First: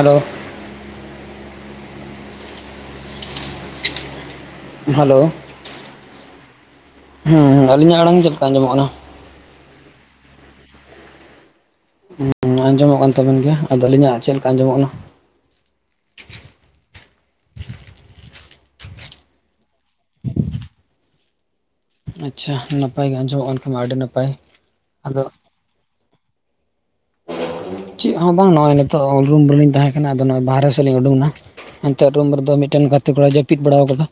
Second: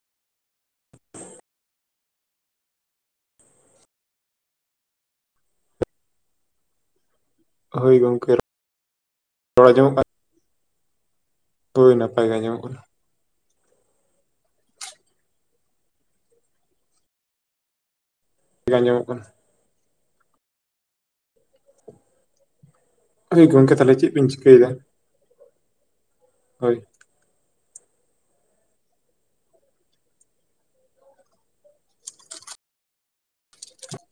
Hello [inaudible] hello ᱦᱩᱸ ᱟᱞᱤᱧᱟᱜ ᱦᱳᱭ ᱟᱲᱟᱝ ᱪᱮᱫ ᱜᱚᱝᱠᱮ ᱞᱮᱠᱟ ᱟᱸᱡᱚᱢᱚᱜ ᱠᱟᱱᱟ ᱾ ᱨᱚᱲ ᱟᱸᱡᱚᱢᱚᱜ ᱠᱟ ᱛᱳᱭ ᱱᱟᱯᱟᱭ ᱜᱮ ᱟᱸᱡᱚᱢᱚᱜ ᱠᱟᱱ ᱛᱟᱵᱮᱱ ᱜᱮᱭᱟ ᱟᱫᱚ ᱟᱹᱞᱤᱧᱟᱜ ᱪᱮᱫ ᱞᱮᱠᱟ ᱟᱸᱡᱚᱢᱚᱜ ᱠᱟᱱᱟ ᱾ ᱟᱸᱡᱚᱢᱚᱜ ᱠᱟᱱᱟ ᱾ ᱟᱪᱪᱷᱟ ᱱᱟᱯᱟᱭ ᱜᱮ ᱟᱸᱡᱚᱢᱚᱜ ᱦᱳᱭ ᱠᱟᱱ ᱠᱷᱟᱱ ᱜᱚᱝᱠᱮ ᱢᱟ ᱛᱟᱦᱚᱞᱮ ᱟᱹᱰᱤ ᱪᱮᱫ ᱱᱟᱯᱟᱭ ᱵᱤᱱ ᱪᱤᱠᱟᱹᱭᱮᱫᱟ ᱟᱫᱚ ᱦᱳᱭ ᱪᱮᱫ ᱦᱚᱸ ᱵᱟᱝ ᱱᱚᱜᱼᱚᱭ ᱱᱤᱛᱚᱜ ᱨᱩᱢ ᱨᱮᱞᱤᱧ ᱛᱟᱦᱮᱸ ᱠᱟᱱᱟ ᱟᱫᱚ ᱱᱚᱜᱼᱚᱭ ᱵᱟᱦᱨᱮ ᱥᱮᱫ ᱞᱤᱧ ᱩᱰᱩᱠᱱᱟ ᱾ ᱮᱱᱛᱮ ᱨᱩᱢ ᱨᱮᱫᱚ ᱢᱤᱫᱴᱮᱱ ᱜᱟᱛᱮ ᱠᱚᱲᱟᱭ ᱡᱟᱹᱯᱤᱫ ᱵᱟᱲᱟᱣ ᱠᱟᱫᱟ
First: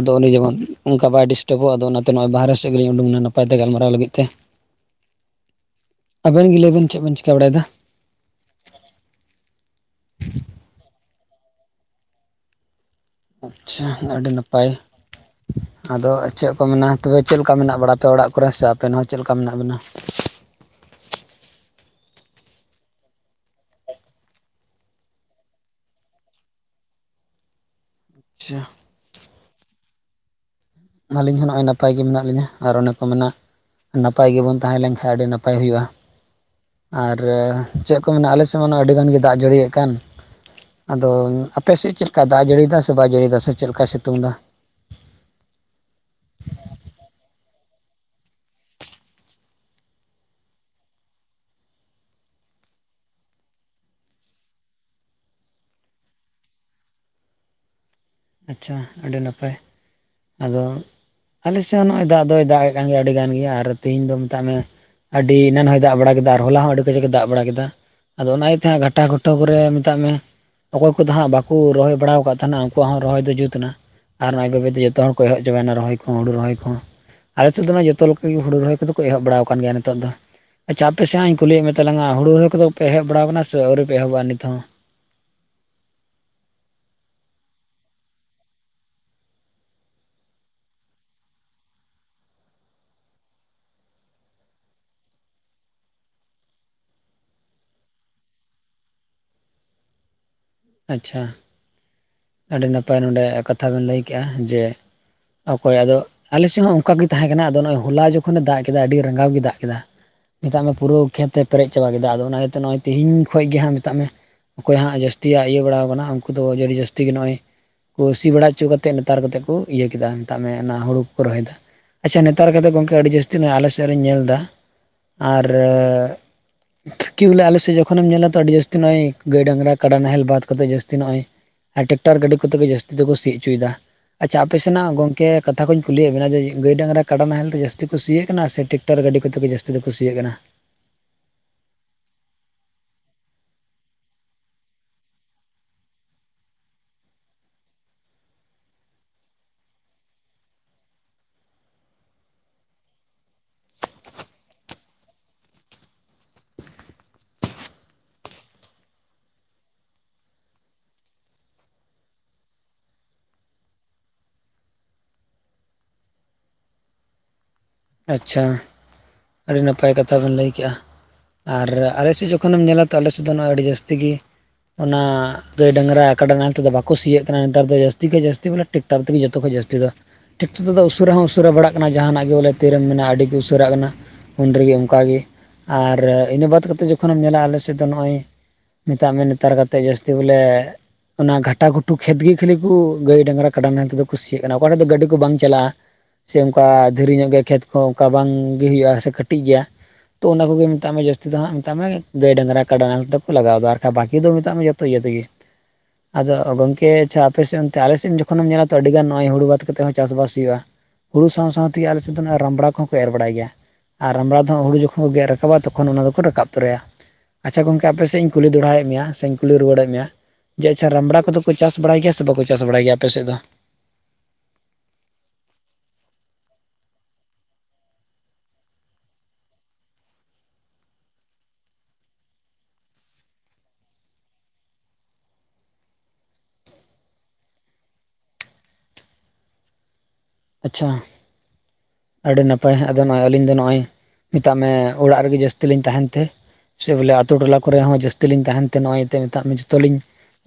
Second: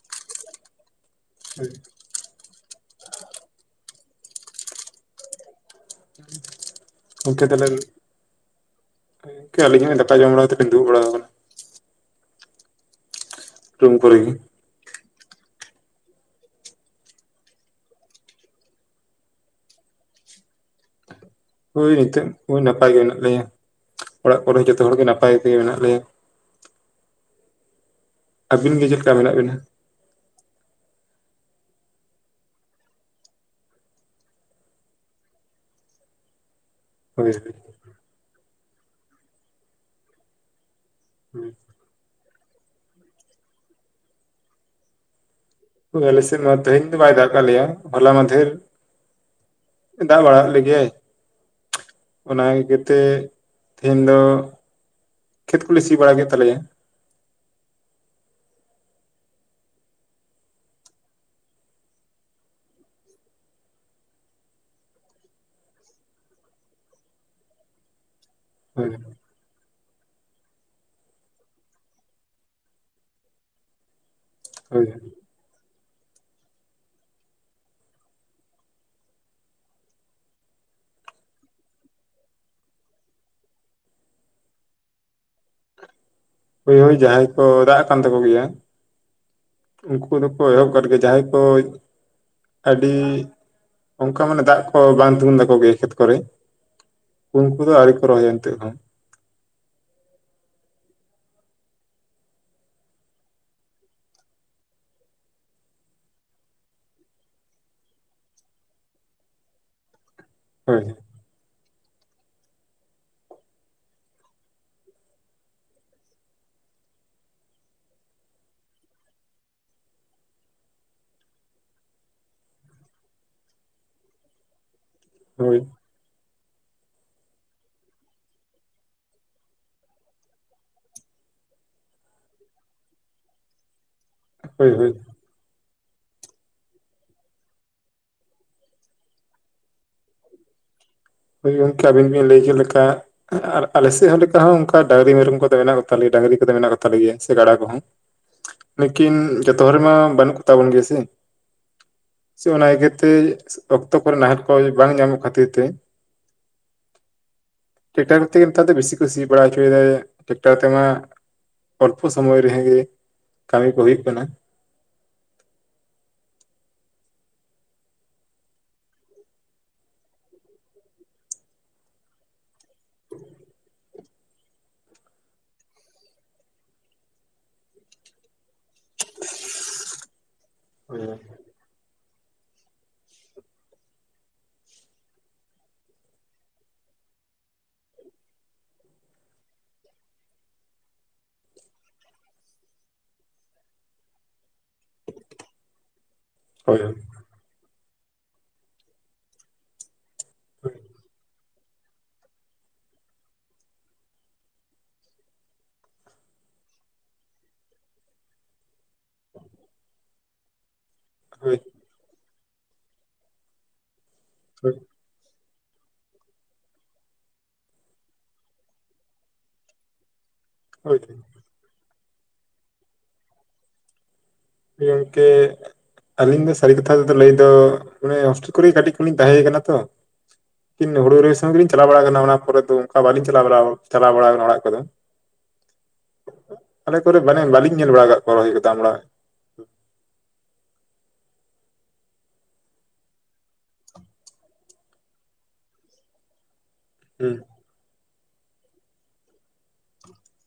ᱟᱫᱚ ᱩᱱᱤ ᱡᱮᱢᱚᱱ ᱚᱱᱠᱟ ᱵᱟᱭ ᱰᱤᱥ ᱦᱳᱭ ᱴᱟᱯᱚᱜ ᱟᱫᱚ ᱚᱱᱟᱛᱮ ᱱᱚᱜ-ᱚᱭ ᱵᱟᱦᱨᱮ ᱥᱮᱫ ᱜᱮᱞᱤᱧ ᱩᱰᱩᱠᱱᱟ ᱱᱟᱯᱟᱭ ᱛᱮ ᱜᱟᱞᱢᱟᱨᱟᱣ ᱞᱟᱹᱜᱤᱫ ᱛᱮ ᱾ ᱟᱵᱮᱱ ᱜᱮ ᱞᱟᱹᱭᱵᱱ ᱪᱮᱫ ᱵᱮᱱ ᱪᱮᱫ ᱵᱤᱱ ᱜᱚᱢᱠᱮ ᱛᱟᱦᱚᱞᱮ ᱟᱹᱞᱤᱧᱟᱜ ᱫᱟᱠᱟ ᱡᱚᱢ ᱵᱟᱲᱟ ᱠᱟᱛᱮ ᱞᱤᱧ ᱫᱩᱲᱩᱵ ᱵᱟᱲᱟ ᱟᱠᱟᱱᱟ ᱾ ᱟᱪᱪᱷᱟ ᱨᱩᱢ ᱠᱚᱨᱮ ᱟᱹᱰᱤ ᱜᱮ ᱱᱟᱯᱟᱭ ᱾ ᱟᱫᱚ ᱪᱮᱫ ᱠᱚ ᱢᱮᱱᱟ ᱛᱚᱵᱮ ᱪᱮᱫ ᱞᱮᱠᱟ ᱢᱮᱱᱟᱜ ᱵᱟᱲᱟ ᱟᱯᱮ ᱚᱲᱟᱜ ᱠᱚᱨᱮ ᱥᱮ ᱟᱯᱮᱱ ᱦᱚᱸ ᱪᱮᱫ ᱞᱮᱠᱟ ᱢᱮᱱᱟᱜ ᱵᱮᱱᱟ ᱾ ᱦᱳᱭ ᱮᱱᱛᱮᱜ ᱦᱳᱭ ᱱᱟᱯᱟᱭ ᱜᱮ ᱢᱮᱱᱟᱜ ᱞᱮᱭᱟ ᱚᱲᱟᱜ ᱠᱚᱨᱮ ᱡᱚᱛᱚ ᱦᱚᱲ ᱜᱮ ᱱᱟᱯᱟᱭ ᱛᱮᱜᱮ ᱢᱮᱱᱟᱜ ᱞᱮᱭᱟ ᱾ ᱟᱪᱪᱷᱟ ᱟᱹᱵᱤᱱ ᱜᱮ ᱪᱮᱫ ᱞᱮᱠᱟ ᱢᱮᱱᱟᱜ ᱵᱤᱱᱟ ᱾ ᱟᱹᱞᱤᱧ ᱦᱚᱸ ᱱᱚᱜᱼᱭ ᱱᱟᱯᱟᱭ ᱜᱮ ᱢᱮᱱᱟᱜ ᱞᱤᱧᱟᱹ ᱟᱨ ᱚᱱᱮ ᱠᱚ ᱢᱮᱱᱟ ᱱᱟᱯᱟᱭ ᱜᱮᱵᱚᱱ ᱛᱟᱦᱮᱸ ᱞᱮᱱ ᱠᱷᱟᱡ ᱟᱹᱰᱤ ᱱᱟᱯᱟᱭ ᱦᱩᱭᱩᱜᱼᱟ ᱾ ᱟᱨ ᱦᱳᱭ ᱪᱮᱫ ᱠᱚ ᱢᱮᱱᱟ ᱟᱞᱮ ᱥᱮᱫ ᱢᱟ ᱟᱹᱰᱤᱜᱟᱱ ᱜᱮ ᱫᱟᱜ ᱡᱟᱹᱲᱤᱭᱮᱫ ᱠᱟᱱ ᱟᱫᱚ ᱟ ᱯᱮᱥᱮᱫ ᱪᱮᱫ ᱞᱮᱠᱟ ᱫᱟᱜ ᱡᱟᱹᱲᱤᱭᱮᱫᱟ ᱥᱮᱵᱟᱭ ᱡᱟᱹᱲᱤᱭᱫᱟ ᱥᱮ ᱪᱮᱫ ᱞᱮᱠᱟ ᱥᱤᱛᱩᱝ ᱮᱫᱟ? ᱟᱞᱮ ᱥᱮᱫ ᱢᱟ ᱛᱮᱦᱮᱧ ᱫᱚ ᱵᱟᱭ ᱫᱟᱜ ᱠᱟᱜ ᱞᱮᱭᱟ ᱦᱚᱞᱟ ᱢᱟᱫᱷᱮᱨ ᱫᱟᱜ ᱵᱟᱲᱟ ᱟᱜ ᱞᱮᱜᱮᱭᱟᱹᱭ ᱾ ᱚᱱᱟ ᱤᱭᱟᱹ ᱛᱮ ᱛᱮᱦᱤᱧ ᱫᱚ ᱠᱷᱮᱛ ᱠᱚᱞᱮ ᱥᱤ ᱵᱟᱲᱟ ᱠᱮᱫ ᱛᱟᱞᱮᱭᱟ ᱾ ᱟᱪᱪᱷᱟ ᱟᱹᱰᱤ ᱱᱟᱯᱟᱭ ᱟᱫᱚ ᱟᱞᱮ ᱥᱮᱫ ᱦᱚᱸ ᱱᱚᱜᱼᱚᱭ ᱫᱟᱜ ᱫᱚᱭ ᱫᱟᱜ ᱮᱫ ᱠᱟᱱ ᱜᱮᱭᱟ ᱟᱹᱰᱤ ᱜᱟᱱ ᱜᱮ ᱟᱨ ᱛᱮᱦᱤᱧ ᱫᱚ ᱢᱮᱛᱟᱜ ᱢᱮ ᱾ ᱟᱰᱤ ᱮᱱᱟᱱ ᱦᱚᱸᱭ ᱫᱟᱜ ᱵᱟᱲᱟ ᱠᱮᱫᱟ ᱟᱨ ᱦᱚᱞᱟ ᱦᱚᱸ ᱟᱹᱰᱤ ᱠᱟᱡᱟᱠ ᱮ ᱫᱟᱜ ᱵᱟᱲᱟ ᱠᱮᱫᱟ ᱟᱫᱚ ᱚᱱᱟ ᱡᱟᱦᱟᱸ ᱦᱳᱭ ᱜᱷᱟᱴᱟ ᱠᱩᱴᱟᱹ ᱠᱚᱨᱮ ᱢᱮᱛᱟᱜ ᱢᱮ ᱚᱠᱚᱭ ᱠᱚᱫᱚ ᱦᱟᱸᱜ ᱵᱟᱠᱚ ᱨᱚᱦᱚᱭ ᱵᱟᱲᱟ ᱟᱠᱟᱫ ᱛᱟᱦᱮᱱᱟ ᱾ ᱩᱝᱠᱩᱣᱟᱜ ᱦᱚᱸ ᱨᱚᱦᱚᱭ ᱫᱚ ᱡᱩᱛ ᱮᱱᱟ ᱟᱨ ᱱᱚᱜᱼᱭ ᱵᱟᱹᱵᱮᱭᱛᱮ ᱦᱳᱭ ᱡᱚᱛᱚ ᱦᱚᱲ ᱠᱚ ᱮᱦᱚᱵ ᱪᱟᱵᱟᱭᱮᱱᱟ ᱨᱚᱦᱚᱭ ᱠᱚ ᱦᱩᱲᱩ ᱨᱚᱦᱚᱭ ᱠᱚ ᱟᱞᱮ ᱥᱮᱫ ᱫᱚ ᱡᱚᱛᱚ ᱞᱮᱠᱟᱜᱮ ᱦᱩᱲᱩ ᱨᱚᱦᱚᱭ ᱠᱚᱫᱚ ᱠᱚ ᱮᱦᱚᱵ ᱵᱟᱲᱟᱣ ᱟᱠᱟᱱ ᱜᱮᱭᱟ ᱱᱤᱛᱚᱜ ᱫᱚ᱾ ᱟᱪᱪᱷᱟ ᱟᱯᱮ ᱥᱮᱭᱟᱜ ᱤᱧ ᱠᱩᱞᱤᱭᱮᱫ ᱢᱮ ᱛᱟᱞᱟᱝ ᱟ ᱦᱩᱲᱩ ᱨᱚᱦᱚᱭ ᱠᱚᱫᱚ ᱯᱮ ᱮᱦᱚᱵ ᱵᱟᱲᱟᱣ ᱟᱠᱟᱱᱟ ᱥᱮ ᱟᱹᱣᱨᱤ ᱯᱮ ᱮᱦᱚᱵᱚᱜ ᱟ ᱱᱤᱛᱚᱜ ᱦᱚᱸ? ᱦᱳᱭ ᱦᱳᱭ ᱡᱟᱦᱟᱸᱭ ᱠᱚ ᱫᱟᱜ ᱠᱟᱱ ᱛᱟᱠᱚ ᱜᱮᱭᱟ᱾ ᱩᱱᱠᱩ ᱫᱚᱠᱚ ᱮᱦᱚᱵ ᱟᱠᱟᱫ ᱜᱮᱭᱟ ᱡᱟᱦᱟᱸᱭ ᱠᱚ᱾ ᱟᱹᱰᱤ ᱚᱱᱠᱟ ᱢᱟᱱᱮ ᱫᱟᱜ ᱠᱚ ᱵᱟᱝ ᱛᱤᱸᱜᱩᱱ ᱫᱟᱠᱚ ᱜᱮ ᱠᱷᱮᱛ ᱠᱚᱨᱮ᱾ ᱩᱱᱠᱩ ᱫᱚ ᱟᱹᱣᱨᱤ ᱠᱚ ᱨᱚᱦᱚᱭᱼᱟ ᱱᱤᱛᱚᱜ ᱦᱚᱸ᱾ ᱟᱪᱪᱷᱟ᱾ ᱟᱹᱰᱤ ᱱᱟᱯᱟᱭ ᱱᱚᱰᱮ ᱠᱟᱛᱷᱟ ᱵᱮᱱ ᱞᱟᱹᱭ ᱠᱮᱫᱼᱟ ᱡᱮ ᱚᱠᱚᱭ ᱟᱫᱚ᱾ ᱟᱞᱮᱥᱮᱫ ᱦᱚᱸ ᱚᱱᱠᱟ ᱜᱮ ᱛᱟᱦᱮᱸ ᱠᱟᱱᱟ ᱟᱫᱚ ᱱᱚᱜ ᱚᱭ ᱦᱚᱞᱟ ᱡᱚᱠᱷᱚᱱᱮ ᱫᱟᱜ ᱠᱮᱫᱟ ᱟᱹᱰᱤ ᱨᱟᱸᱜᱟᱣ ᱜᱮ ᱫᱟᱜ ᱠᱮᱫᱟ᱾ ᱢᱮᱛᱟᱜ ᱢᱮ ᱦᱳᱭ ᱯᱩᱨᱟᱹ ᱠᱷᱮᱛ ᱮ ᱯᱮᱨᱮᱡ ᱪᱟᱵᱟ ᱠᱮᱫᱟ ᱟᱫᱚ ᱚᱱᱟ ᱤᱭᱟᱹᱛᱮ ᱱᱚᱜᱼᱚᱭ ᱛᱮᱦᱤᱧ ᱠᱷᱚᱱ ᱜᱮ ᱦᱟᱜ ᱢᱮᱛᱟᱜ ᱢᱮ᱾ ᱚᱠᱚᱭ ᱦᱟᱸᱜ ᱡᱟᱹᱥᱛᱤᱭᱟᱜ ᱤᱭᱟᱹ ᱵᱟᱲᱟᱣ ᱟᱠᱟᱱᱟ ᱩᱱᱠᱩ ᱫᱚ ᱟᱹᱰᱤ ᱡᱟᱹᱥ᱾ ᱥᱛᱤ ᱜᱮ ᱱᱚᱜ ᱚᱭ ᱥᱤ ᱵᱟᱲᱟ ᱦᱚᱪᱚ ᱠᱟᱛᱮᱫ ᱱᱮᱛᱟᱨ ᱠᱟᱛᱮᱫ ᱠᱚ ᱤᱭᱟᱹ ᱠᱮᱫᱟ ᱢᱮᱛᱟᱜ ᱢᱮ ᱚᱱᱟ ᱦᱳᱲᱩ ᱠᱚᱠᱚ ᱨᱚᱦᱚᱭ ᱮᱫᱟ᱾ ᱟᱪᱪᱷᱟ ᱱᱮᱛᱟᱨ ᱠᱟ ᱠᱟᱛᱮᱫ ᱜᱚᱢᱠᱮ ᱟᱹᱰᱤ ᱡᱟᱹᱥᱛᱤ ᱟᱞᱮ ᱥᱮᱫ ᱨᱤᱧ ᱧᱮᱞ ᱮᱫᱟ ᱟᱨ᱾ ᱦᱳᱭ ᱠᱤ ᱵᱚᱞᱮ ᱟᱞᱮᱥᱮᱫ ᱡᱚᱠᱷᱚᱱᱮᱢ ᱧᱮᱞ ᱟ ᱛᱚ ᱟᱹᱰᱤ ᱡᱟᱹᱥᱛᱤ ᱱᱚᱜᱼᱚᱭ ᱜᱟᱹᱭ ᱰᱟᱝᱨᱟ ᱠᱟᱰᱟ ᱱᱟᱦᱮᱞ ᱵᱟᱫ ᱠᱟᱛᱮᱜ ᱡᱟᱹᱥᱛᱤ ᱱᱚᱜᱼᱚᱭ᱾ ᱟᱨ ᱴᱨᱟᱠᱴᱟᱨ ᱜᱟᱹᱰᱤ ᱠᱚᱛᱮ ᱜᱮ ᱡᱟᱹᱥᱛᱤ ᱫᱚᱠᱚ ᱥᱤ ᱦᱚᱪᱚᱭᱮᱫᱟ ᱟᱪᱪᱷᱟ ᱟᱯᱮ ᱦᱳᱭ ᱦᱳᱭ ᱥᱮᱱᱟᱜ ᱜᱚᱝᱠᱮ᱾ ᱮ ᱠᱟᱛᱷᱟ ᱠᱚᱧ ᱠᱩᱞᱤᱭᱮᱫ ᱵᱮᱱᱟ ᱡᱮ ᱜᱟᱹᱭ ᱰᱟᱝᱨᱟ ᱠᱟᱰᱟ ᱱᱟᱦᱮᱞ ᱛᱮ ᱡᱟᱹᱥᱛᱤ ᱠᱩ ᱥᱤᱭᱮᱜ ᱠᱟᱱᱟ? ᱥᱮ ᱴᱮᱠᱴᱟᱨ ᱜᱟᱹᱰᱤ ᱠᱚᱛᱮ ᱜᱮ ᱡᱟᱹᱥᱛᱤ ᱫᱚ ᱠᱩ ᱥᱤᱭᱮᱜ ᱠᱟᱱᱟ? ᱦᱳᱭ ᱜᱚᱢᱠᱮ ᱟᱵᱤᱱ ᱵᱤᱱ ᱞᱟᱹᱭ ᱠᱮᱫ ᱞᱮᱠᱟ᱾ ᱟᱨ ᱟᱞᱮᱥᱮᱫ ᱞᱮᱠᱟ ᱦᱚᱸ ᱞᱮᱠᱟ ᱦᱚᱸ ᱚᱱᱠᱟ ᱰᱟᱝᱨᱤ ᱢᱮᱨᱚᱢ ᱠᱚᱫᱚ ᱢᱮᱱᱟᱜ ᱠᱚᱛᱟᱞᱮᱭᱟ ᱰᱟᱝᱨᱤ ᱠᱚᱫᱚ ᱢᱮᱱᱟᱜ ᱠᱚᱛᱟᱞᱮ ᱜᱮᱭᱟ ᱥᱮ ᱜᱟᱰᱟ ᱠᱚᱦᱚᱸ᱾ ᱞᱮᱠᱤᱱ ᱡᱚᱛᱚ ᱦᱚᱲ ᱨᱮᱱ ᱢᱟ ᱵᱟᱹᱱᱩᱜ ᱠᱚᱛᱟᱵᱚᱱ ᱜᱮᱭᱟ ᱥᱮ᱾ ᱥᱮ ᱚᱱᱟ ᱤᱭᱟᱹᱟᱹᱛᱮ ᱚᱠᱛᱚ ᱠᱚᱨᱮ ᱱᱟᱦᱮᱞ ᱠᱚ ᱵᱟᱝ ᱧᱟᱢᱚᱜ ᱠᱷᱟᱹᱛᱤᱨ ᱛᱮ᱾ ᱴᱮᱠᱴᱟᱨ ᱠᱚᱨᱛᱮᱜᱮ ᱱᱮᱛᱟᱨ ᱫᱚ ᱵᱮᱥᱤ ᱠᱚ ᱠᱩ ᱥᱤ ᱵᱟᱲᱟ ᱦᱚᱪᱚᱭᱮᱫᱟ ᱴᱮᱠᱴᱟᱨ ᱛᱮᱢᱟ᱾ ᱚᱞᱯᱚ ᱥᱚᱢᱚᱭ ᱨᱮᱦᱚᱸ ᱜᱮ ᱠᱟᱹᱢᱤ ᱠᱚ ᱦᱩᱭᱩᱜ ᱠᱟᱱᱟ᱾ ᱟᱪᱪᱷᱟ ᱟᱹᱰᱤ ᱱᱟᱯᱟᱭ ᱠᱟᱛᱷᱟ ᱵᱮᱱ ᱞᱟᱹᱭ ᱠᱮᱫ ᱟ᱾ ᱟᱨ ᱟᱞᱮ ᱥᱮᱫ ᱡᱚᱠᱷᱚᱱ ᱮᱢ ᱧᱮᱞᱟ ᱛᱚ ᱟᱞᱮ ᱥᱮᱫ ᱫᱚ ᱟᱹᱰᱤ ᱡᱟᱹᱥᱛᱤ ᱜᱮ᱾ ᱚᱱᱟ ᱜᱟᱹᱭ ᱰᱟᱝᱨᱟ ᱠᱟᱰᱟ ᱱᱟᱮᱞ ᱛᱮᱫᱚ ᱵᱟᱠᱚ ᱥᱤᱭᱟᱹᱜ ᱠᱟᱱᱟ ᱱᱮᱛᱟᱨ ᱫᱚ ᱡᱟᱹᱥᱛᱤ ᱠᱷᱚᱱ ᱡᱟᱹᱥᱛᱤ ᱵᱚᱞᱮ᱾ ᱴᱟᱠᱴᱟᱨ ᱛᱮᱜᱮ ᱡᱚᱛᱚ ᱠᱷᱚᱱ ᱡᱟᱹᱥᱛᱤ ᱫᱚ ᱴᱨᱟᱠᱴᱚᱨᱝ ᱛᱮᱫᱚ ᱦᱳᱭ ᱩᱥᱟᱹᱨᱟ ᱦᱚᱸ ᱩᱥᱟᱹᱨᱟ ᱵᱟᱲᱟᱜ ᱠᱟᱱᱟ ᱡᱟᱦᱟᱱᱟᱜ ᱜᱮ ᱵᱚᱞᱮ᱾ ᱛᱤᱨ ᱨᱮᱢ ᱢᱮᱱᱟ ᱟᱹᱰᱤ ᱜᱮᱢ ᱩᱥᱟᱹᱨᱟᱜ ᱠᱟᱱᱟ᱾ ᱩᱱ ᱨᱮᱜᱮ ᱚᱱᱠᱟᱜᱮ ᱟᱨ ᱤᱱᱟᱹ ᱵᱟᱫᱽ ᱠᱟᱛᱮᱫ ᱡᱚᱠᱷᱚᱱᱮᱢ ᱧᱮᱞᱟ ᱟᱞᱮᱥᱮᱫ ᱫᱚ ᱱᱚᱜᱼᱚᱭ᱾ ᱱᱮᱛᱟᱜ ᱢᱟ ᱱᱮᱛᱟᱨ ᱠᱟᱛᱮᱫ ᱡᱟᱹᱥᱛᱤ ᱵᱚᱞᱮ᱾ ᱚᱱᱟ ᱜᱷᱟᱴᱟ ᱜᱷᱩᱴᱩ ᱠᱷᱮᱛ ᱜᱮ ᱠᱷᱟᱹᱞᱤ ᱠᱚ ᱜᱟᱹᱭ ᱰᱟᱝᱨᱟ ᱠᱟᱰᱟ ᱱᱟᱦᱮᱞ ᱛᱮᱫᱚ ᱠᱩ ᱥᱤᱭᱟᱜ ᱠᱟᱱᱟ ᱚᱠᱟᱴᱷᱮᱱ ᱫᱚ ᱜᱟᱹᱰᱤ ᱠᱚ ᱵᱟᱝ ᱪᱟᱞᱟᱜᱼᱟ᱾ ᱥᱮ ᱚᱱᱠᱟ ᱦᱳᱭ ᱫᱷᱤᱨᱤ ᱧᱚᱜ ᱜᱮᱭᱟ ᱠᱷᱮᱛ ᱠᱚᱦᱚᱸ ᱚᱱᱠᱟ ᱵᱟᱝ ᱜᱮ ᱦᱩᱭᱩᱜᱼᱟ ᱥᱮ ᱠᱟᱹᱴᱤᱡ ᱜᱮᱭᱟ᱾ ᱛᱚ ᱚᱱᱟ ᱠᱚᱜᱮ ᱦᱳᱭ ᱢᱮᱛᱟᱜ ᱢᱮ ᱡᱟᱹᱥᱛᱤ ᱫᱚ ᱦᱟᱸᱜ ᱢᱮᱛᱟᱜ ᱢᱮ ᱜᱟᱹᱭ ᱰᱟᱝᱨᱟ ᱠᱟᱰᱟᱝ ᱛᱮᱠᱚ ᱞᱟᱜᱟᱣ ᱮᱫᱟ ᱟᱨ ᱵᱟᱠᱷᱟᱱ ᱵᱟᱹᱠᱤ ᱫᱚ ᱢᱮᱛᱟᱜ ᱢᱮ ᱡᱚᱛᱚ᱾ [unintelligible] ᱟᱫᱚ ᱜᱚᱝᱠᱮ ᱟᱪᱷᱟ ᱟᱯᱮᱥᱮᱫ ᱚᱱᱛᱮ ᱟᱞᱮ ᱥᱮᱫ ᱡᱚᱠᱷᱚᱱᱮᱢ ᱧᱮᱞᱟ ᱛᱚ ᱟᱹᱰᱤ ᱜᱟᱱ ᱱᱚᱜᱼᱚᱭ ᱦᱩᱲᱩ ᱵᱟᱫ ᱠᱟᱛᱮ ᱦᱚᱸ ᱟᱹᱰᱤ ᱜᱟᱱ ᱪᱟᱥᱵᱟᱥ ᱦᱩᱭᱩᱜᱼᱟ᱾ ᱦᱩᱲᱩ ᱥᱟᱶ ᱦᱳᱭ ᱥᱟᱶᱛᱮᱜᱮ ᱟᱞᱮ ᱥᱮᱫ ᱫᱚ ᱨᱟᱢᱲᱟ ᱠᱚᱦᱚᱸ ᱠᱚ ᱮᱨ ᱵᱟᱲᱟᱭ ᱜᱮᱭᱟ ᱟᱨ ᱨᱟᱢᱲᱟ ᱫᱚ ᱦᱩᱲᱩ ᱦᱳᱭ ᱡᱚᱠᱷᱚᱱ᱾ ᱜᱮᱫ ᱨᱟᱠᱟᱵᱟ ᱛᱚᱠᱷᱚᱱ ᱚᱱᱟ ᱫᱚᱠᱚ ᱨᱟᱠᱟᱵ ᱛᱚᱨᱟᱭᱟ᱾ ᱟᱪᱪᱷᱟ ᱜᱚᱢᱠᱮ ᱟᱯᱮᱥᱮᱫ ᱤᱧ ᱠᱩᱞᱤ ᱫᱚᱦᱟᱣᱮᱫ ᱢᱮᱭᱟᱥᱮᱧ ᱠᱩᱞᱤ ᱨᱩᱣᱟᱹᱲᱮᱫ ᱢᱮᱭᱟ? ᱡᱮ ᱟᱪᱪᱷᱟ ᱦᱳᱭ ᱨᱟᱢᱲᱟ ᱠᱚᱫᱚ ᱠᱚ ᱪᱟᱥ ᱵᱟᱲᱟᱭ ᱜᱮᱭᱟ ᱥᱮ ᱵᱟᱠᱚ ᱪᱟᱥ ᱵᱟᱲᱟᱭ ᱜᱮᱭᱟ ᱟᱯᱮᱥᱮᱫ ᱫᱚ? ᱜᱚᱢᱠᱮ ᱾ ᱟᱞᱤᱧ ᱫᱚ ᱥᱟᱹᱨᱤ ᱠᱟᱛᱷᱟ ᱛᱮᱫᱚ ᱞᱟᱹᱭ ᱫᱚ ᱢᱟᱱᱮ ᱦᱚᱥᱴᱮᱞ ᱠᱚᱨᱮ ᱜᱮ ᱠᱟᱹᱴᱤᱡ ᱠᱷᱚᱱᱞᱤᱧ ᱛᱟᱦᱮᱸᱭ ᱠᱟᱱᱟ ᱛᱚ᱾ ᱠᱤᱱ ᱦᱩᱲᱩ ᱨᱚᱦᱚᱭ ᱥᱚᱸᱜ ᱜᱮᱞᱤᱧ ᱪᱟᱞᱟᱣ ᱵᱟᱲᱟ ᱟᱠᱟᱱᱟ ᱚᱱᱟ ᱠᱚᱨᱮ ᱫᱚ ᱚᱱᱠᱟ ᱵᱟᱞᱤᱧ ᱪᱟᱞᱟᱣ ᱪᱟᱞᱟᱣ ᱵᱟᱲᱟ ᱟᱠᱟᱱᱟ ᱚᱲᱟᱜ ᱠᱚᱫᱚ᱾ [inaudible] ᱟᱞᱮ ᱠᱚᱨᱮ ᱢᱟᱱᱮ ᱵᱟᱞᱤᱧ ᱧᱮᱞ ᱵᱟᱲᱟ ᱠᱟᱜ ᱠᱚᱣᱟ [inaudible] ᱟᱪᱪᱷᱟ ᱟᱹᱰᱤ ᱱᱟᱯᱟᱭ ᱦᱟᱸᱜ ᱟᱫᱚ ᱱᱚᱜᱼᱚᱭ ᱟᱹᱞᱤᱧ ᱫᱚ ᱱᱚᱜᱼᱚᱭ᱾ ᱢᱮᱛᱟᱜ ᱢᱮ ᱚᱲᱟᱜ ᱨᱮᱜᱮ ᱡᱟᱹᱥᱛᱤ ᱞᱤᱧ ᱛᱟᱦᱮᱱ ᱛᱮ ᱥᱮ ᱵᱚᱞᱮ ᱟᱛᱳ ᱦᱩᱸ ᱴᱚᱞᱟ᱾ ᱠᱚᱨᱮ ᱦᱚᱸ ᱡᱟᱹᱥᱛᱤ ᱞᱤᱧ ᱛᱟᱦᱮᱱᱛᱮ ᱱᱚᱜᱼᱚᱭ ᱮᱛᱮ ᱢᱮᱛᱟᱜ ᱢᱮ ᱡᱚᱛᱚᱞᱤᱧ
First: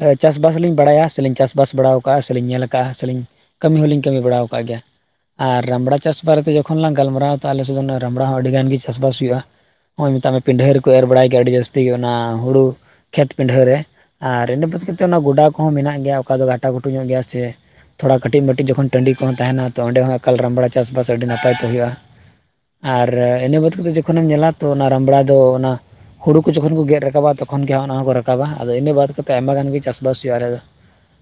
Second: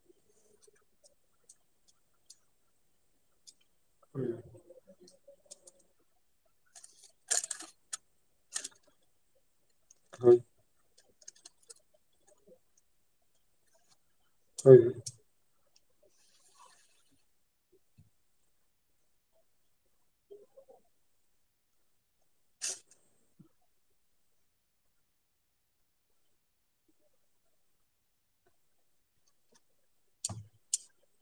ᱮ ᱪᱟᱥᱵᱟᱥᱞᱤᱧ ᱵᱟᱲᱟᱭᱟ ᱥᱮᱞᱤᱧ ᱪᱟᱥᱵᱟᱥ ᱵᱟᱲᱟ ᱟᱠᱟᱜᱼᱟ ᱥᱮᱞᱤᱧ ᱧᱮᱞ ᱟᱠᱟᱫᱼᱟ ᱥᱮᱞᱤᱧ ᱠᱟᱹᱢᱤ ᱦᱚᱞᱤᱧ ᱠᱟᱹᱢᱤ ᱵᱟᱲᱟᱣ ᱟᱠᱟᱫ ᱜᱮᱭᱟ᱾ ᱟᱨ ᱨᱟᱢᱲᱟ ᱪᱟᱥ ᱵᱟᱨᱮᱛᱮ ᱡᱚᱠᱷᱚᱱ ᱞᱟᱝ ᱜᱟᱞᱢᱟᱨᱟᱣ ᱛᱚ ᱟᱞᱮᱥᱮᱫ ᱫᱚ ᱚᱱᱚ ᱨᱟᱢᱲᱟ ᱦᱚᱸ ᱟᱹᱰᱤ ᱜᱟᱱ ᱜᱮ ᱪᱟᱥᱵᱟᱥ ᱦᱩᱭᱩᱜᱼᱟ᱾ ᱦᱚᱸᱜ-ᱚᱭ ᱢᱮᱛᱟᱜ ᱦᱳᱭ ᱢᱮ ᱯᱤᱱᱰᱷᱟᱹ ᱨᱮᱠᱚ ᱮᱨ ᱵᱟᱲᱟᱭ ᱜᱮᱭᱟ ᱟᱹᱰᱤ ᱡᱟᱹᱥᱛᱤ ᱜᱮ ᱚᱱᱟ ᱦᱩᱲᱩ ᱠᱷᱮᱛ ᱯᱤᱱᱰᱷᱟᱹ ᱨᱮ᱾ ᱟᱨ ᱤᱱᱟᱹ ᱦᱳᱭ ᱵᱟᱛ ᱠᱟᱛᱮ ᱚᱱᱟ ᱜᱚᱰᱟ ᱠᱚ ᱦᱚᱸ ᱢᱮᱱᱟᱜ ᱜᱮᱭᱟ ᱚᱠᱟ ᱫᱚ ᱜᱷᱟᱴᱟ ᱜᱷᱩᱴᱩ ᱧᱚᱜ ᱜᱮᱭᱟ ᱥᱮ ᱛᱷᱚᱲᱟ ᱠᱟᱹᱴᱤᱡ ᱢᱟᱹᱴᱤᱡ ᱡᱚᱠᱷᱚᱱ ᱴᱟᱺᱰᱤ ᱠᱚᱦᱚᱸ ᱛᱟᱦᱮᱱᱟ᱾ ᱛᱚ ᱚᱸᱰᱮ ᱦᱚᱸ ᱮᱠᱟᱞ ᱨᱟᱢᱲᱟ ᱪᱟᱥᱵᱟᱥ ᱟᱹᱰᱤ ᱱᱟᱯᱟᱭ ᱛᱮ ᱦᱩᱭᱩᱜ-ᱟ᱾ ᱟᱨ ᱤᱱᱟᱹ ᱵᱟᱫ ᱠᱟᱛᱮ ᱡᱚᱠᱷᱚᱱᱮᱢ ᱧᱮᱞᱟ ᱛᱚ ᱚᱱᱟ ᱨᱟᱢᱲᱟ ᱫᱚ ᱚᱱᱟ ᱦᱩᱲᱩ ᱠᱚ ᱡᱚᱠᱷᱚᱱ ᱠᱚ ᱜᱮᱫ ᱨᱟᱠᱟᱵᱟ ᱛᱚᱠᱷᱚᱱ ᱜᱮ ᱦᱚᱸᱜ-ᱚᱱᱟ ᱦᱚᱸᱠᱚ ᱨᱟᱠᱟᱵᱟ᱾ ᱟᱫᱚ ᱤᱱᱟᱹ ᱵᱟᱫ ᱠᱟᱛᱮ ᱟᱭᱢᱟ ᱜᱟᱱ ᱜᱮ ᱪᱟᱥᱵᱟᱥ ᱦᱩᱭᱩᱜ-ᱟ ᱟᱞᱮ ᱫᱚ᱾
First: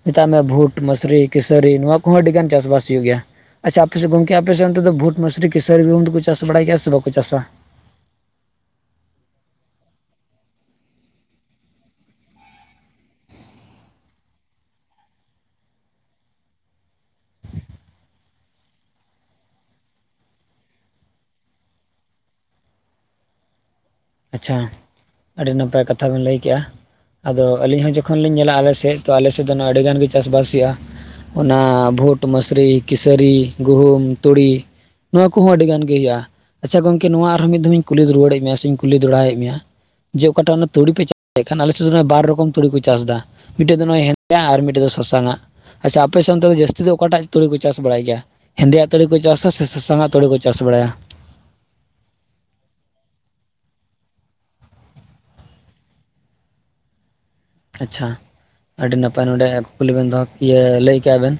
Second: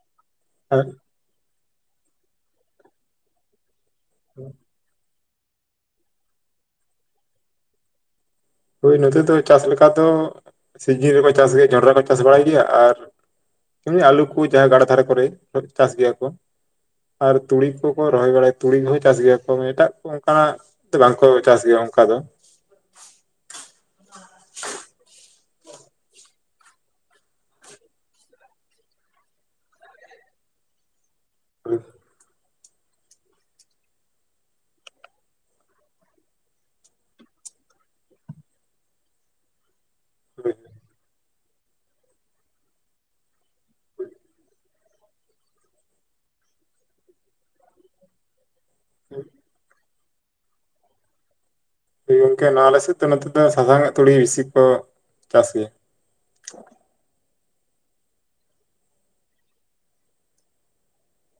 ᱢᱮᱛᱟᱜ ᱢᱮ ᱵᱷᱩᱴ, ᱟᱨ ᱢᱟᱹᱥᱨᱤ, ᱠᱤᱥᱟᱹᱨᱤ ᱱᱚᱣᱟ ᱠᱚᱦᱚᱸ ᱟᱹᱰᱤ ᱜᱟᱱ ᱪᱟᱥᱵᱟᱥ ᱦᱩᱭᱩᱜ ᱜᱮᱭᱟ᱾ ᱟᱪᱪᱷᱟ ᱟᱯᱮᱥᱮᱫ ᱜᱚᱝᱠᱮ ᱟᱯᱮᱥᱮᱫ ᱚᱱ ᱛᱮᱫᱚ ᱵᱷᱩᱴ, ᱢᱟᱹᱥᱨᱤ, ᱠᱤᱥᱟᱹᱨᱤ, ᱜᱩᱦᱩᱢ ᱫᱚᱠᱚ ᱪᱟᱥ ᱵᱟᱲᱟᱭ ᱜᱮᱭᱟ ᱥᱮ ᱵᱟᱠᱚ ᱪᱟᱥᱟ? ᱦᱳᱭ ᱱᱚᱛᱮ ᱫᱚ ᱪᱟᱥ ᱞᱮᱠᱟ ᱫᱚ ᱥᱤᱡᱤᱱ ᱨᱮᱠᱚ ᱪᱟᱥ ᱜᱮᱭᱟ ᱡᱚᱱᱰᱨᱟ ᱠᱚ ᱪᱟᱥ ᱵᱟᱲᱟᱭ ᱜᱮᱭᱟ ᱟᱨ ᱮᱢᱱᱤ ᱟᱞᱩ ᱠᱚ ᱡᱟᱦᱟᱭ ᱜᱟᱰᱟ ᱫᱷᱟᱨᱮ ᱠᱚᱨᱮ ᱪᱟᱥ ᱜᱮᱭᱟ ᱠᱚ᱾ ᱟᱨ ᱛᱩᱲᱤ ᱠᱚᱠᱚ ᱨᱚᱦᱚᱭ ᱵᱟᱲᱟᱭ, ᱛᱩᱲᱤ ᱠᱚᱦᱚᱸ ᱪᱟᱥ ᱜᱮᱭᱟ ᱠᱚ ᱮᱴᱟᱜ ᱠᱚ ᱚᱱᱠᱟᱱᱟᱜ ᱛᱮ ᱵᱟᱝ ᱠᱚ ᱪᱟᱥ ᱜᱮᱭᱟ ᱚᱱᱠᱟ ᱫᱚ᱾ ᱟᱪᱪᱷᱟ ᱟᱹᱰᱤ ᱱᱟᱯᱟᱭ ᱠᱟᱛᱷᱟ ᱵᱮᱱ ᱞᱟᱹᱭ ᱠᱮᱜ-ᱟ᱾ ᱟᱫᱚ ᱟᱹᱞᱤᱧ ᱦᱚᱸ ᱡᱚᱠᱷᱚᱱ ᱞᱤᱧ ᱧᱮᱞᱟ ᱟᱞᱮ ᱥᱮᱫ ᱛᱚ ᱟᱞᱮ ᱥᱮᱫ ᱫᱚ ᱱᱚᱣᱟ ᱟᱹᱰᱤ ᱜᱟᱱ ᱜᱮ ᱪᱟᱥᱵᱟᱥ ᱦᱩᱭᱩᱜᱼᱟ᱾ ᱚᱱᱟ ᱦᱳᱭ ᱵᱷᱩᱴ, ᱢᱟᱹᱥᱨᱤ, ᱠᱤᱥᱟᱹᱨᱤ, ᱜᱩᱦᱩᱢ, ᱛᱩᱲᱤ᱾ ᱱᱚᱣᱟ ᱠᱚᱦᱚᱸ ᱟᱹᱰᱤ ᱜᱟᱱ ᱜᱮ ᱦᱩᱭᱩᱜᱼᱟ᱾ ᱟᱪᱪᱷᱟ ᱜᱚᱝᱠᱮ ᱱᱚᱣᱟ ᱟᱨᱦᱚᱸ ᱢᱤᱫ ᱫᱷᱟᱢ ᱤᱧ ᱠᱩᱞᱤ ᱨᱩᱣᱟᱹᱲᱮᱫ ᱢᱮᱭᱟ ᱥᱮᱧ ᱠᱩᱞᱤ ᱫᱚᱲᱦᱟᱭᱮᱫ ᱢᱮᱭᱟ ᱡᱮ ᱚᱠᱟᱴᱟᱜ ᱚᱱᱟ ᱛᱩᱲᱤ ᱯᱮ ᱠᱷᱟᱱ ᱟᱞᱮ ᱥᱮᱫ ᱫᱚ ᱚᱱᱟ ᱵᱟᱨ ᱨᱚᱠᱚᱢ ᱛᱲᱤ ᱠᱚ ᱪᱟᱥᱫᱟ᱾ ᱢᱤᱫᱴᱮᱡ ᱫᱚ ᱱᱚᱜᱼᱚᱭ ᱦᱮᱸᱫᱮᱭᱟᱜ ᱟᱨ ᱢᱤᱫᱴᱮᱡ ᱫᱚ ᱥᱟᱥᱟᱝᱟᱜ᱾ ᱟᱪᱪᱷᱟ ᱟᱯᱮ ᱥᱮᱱ ᱚᱱᱛᱮ ᱫᱚ ᱡᱟᱹᱥᱛᱤ ᱫᱚ ᱚᱠᱟᱴᱟᱜ ᱛᱩᱲᱤ ᱠᱚ ᱪᱟᱥ ᱵᱟᱲᱟᱭ ᱜᱮᱭᱟ᱾ ᱦᱮᱸᱫᱮᱭᱟᱜ ᱛᱩᱲᱤ ᱠᱚ ᱪᱟᱥᱟ ᱥᱮ ᱥᱟᱥᱟᱝᱟᱜ ᱛᱩᱲᱤ ᱠᱚ ᱪᱟᱥ ᱵᱟᱲᱟᱭᱟ? ᱦᱳᱭ ᱜᱚᱝᱠᱮ ᱱᱚᱣᱟ ᱟᱞᱮ ᱥᱮᱫ ᱫᱚ ᱱᱚᱛᱮ ᱫᱚ ᱥᱟᱥᱟᱝᱜ ᱛᱩᱲᱤ ᱵᱤᱥᱤ ᱠᱚ ᱪᱟᱥ ᱜᱮᱭᱟ᱾ ᱟᱪᱪᱷᱟ᱾ ᱟᱹᱰᱤ ᱱᱟᱯᱟᱭ ᱱᱚᱰᱮ ᱠᱩᱠᱞᱤ ᱵᱮᱱ ᱫᱚᱦᱚ ᱤᱭᱟᱹ ᱞᱟᱹᱭ ᱠᱮᱜ-ᱟ ᱵᱮᱱ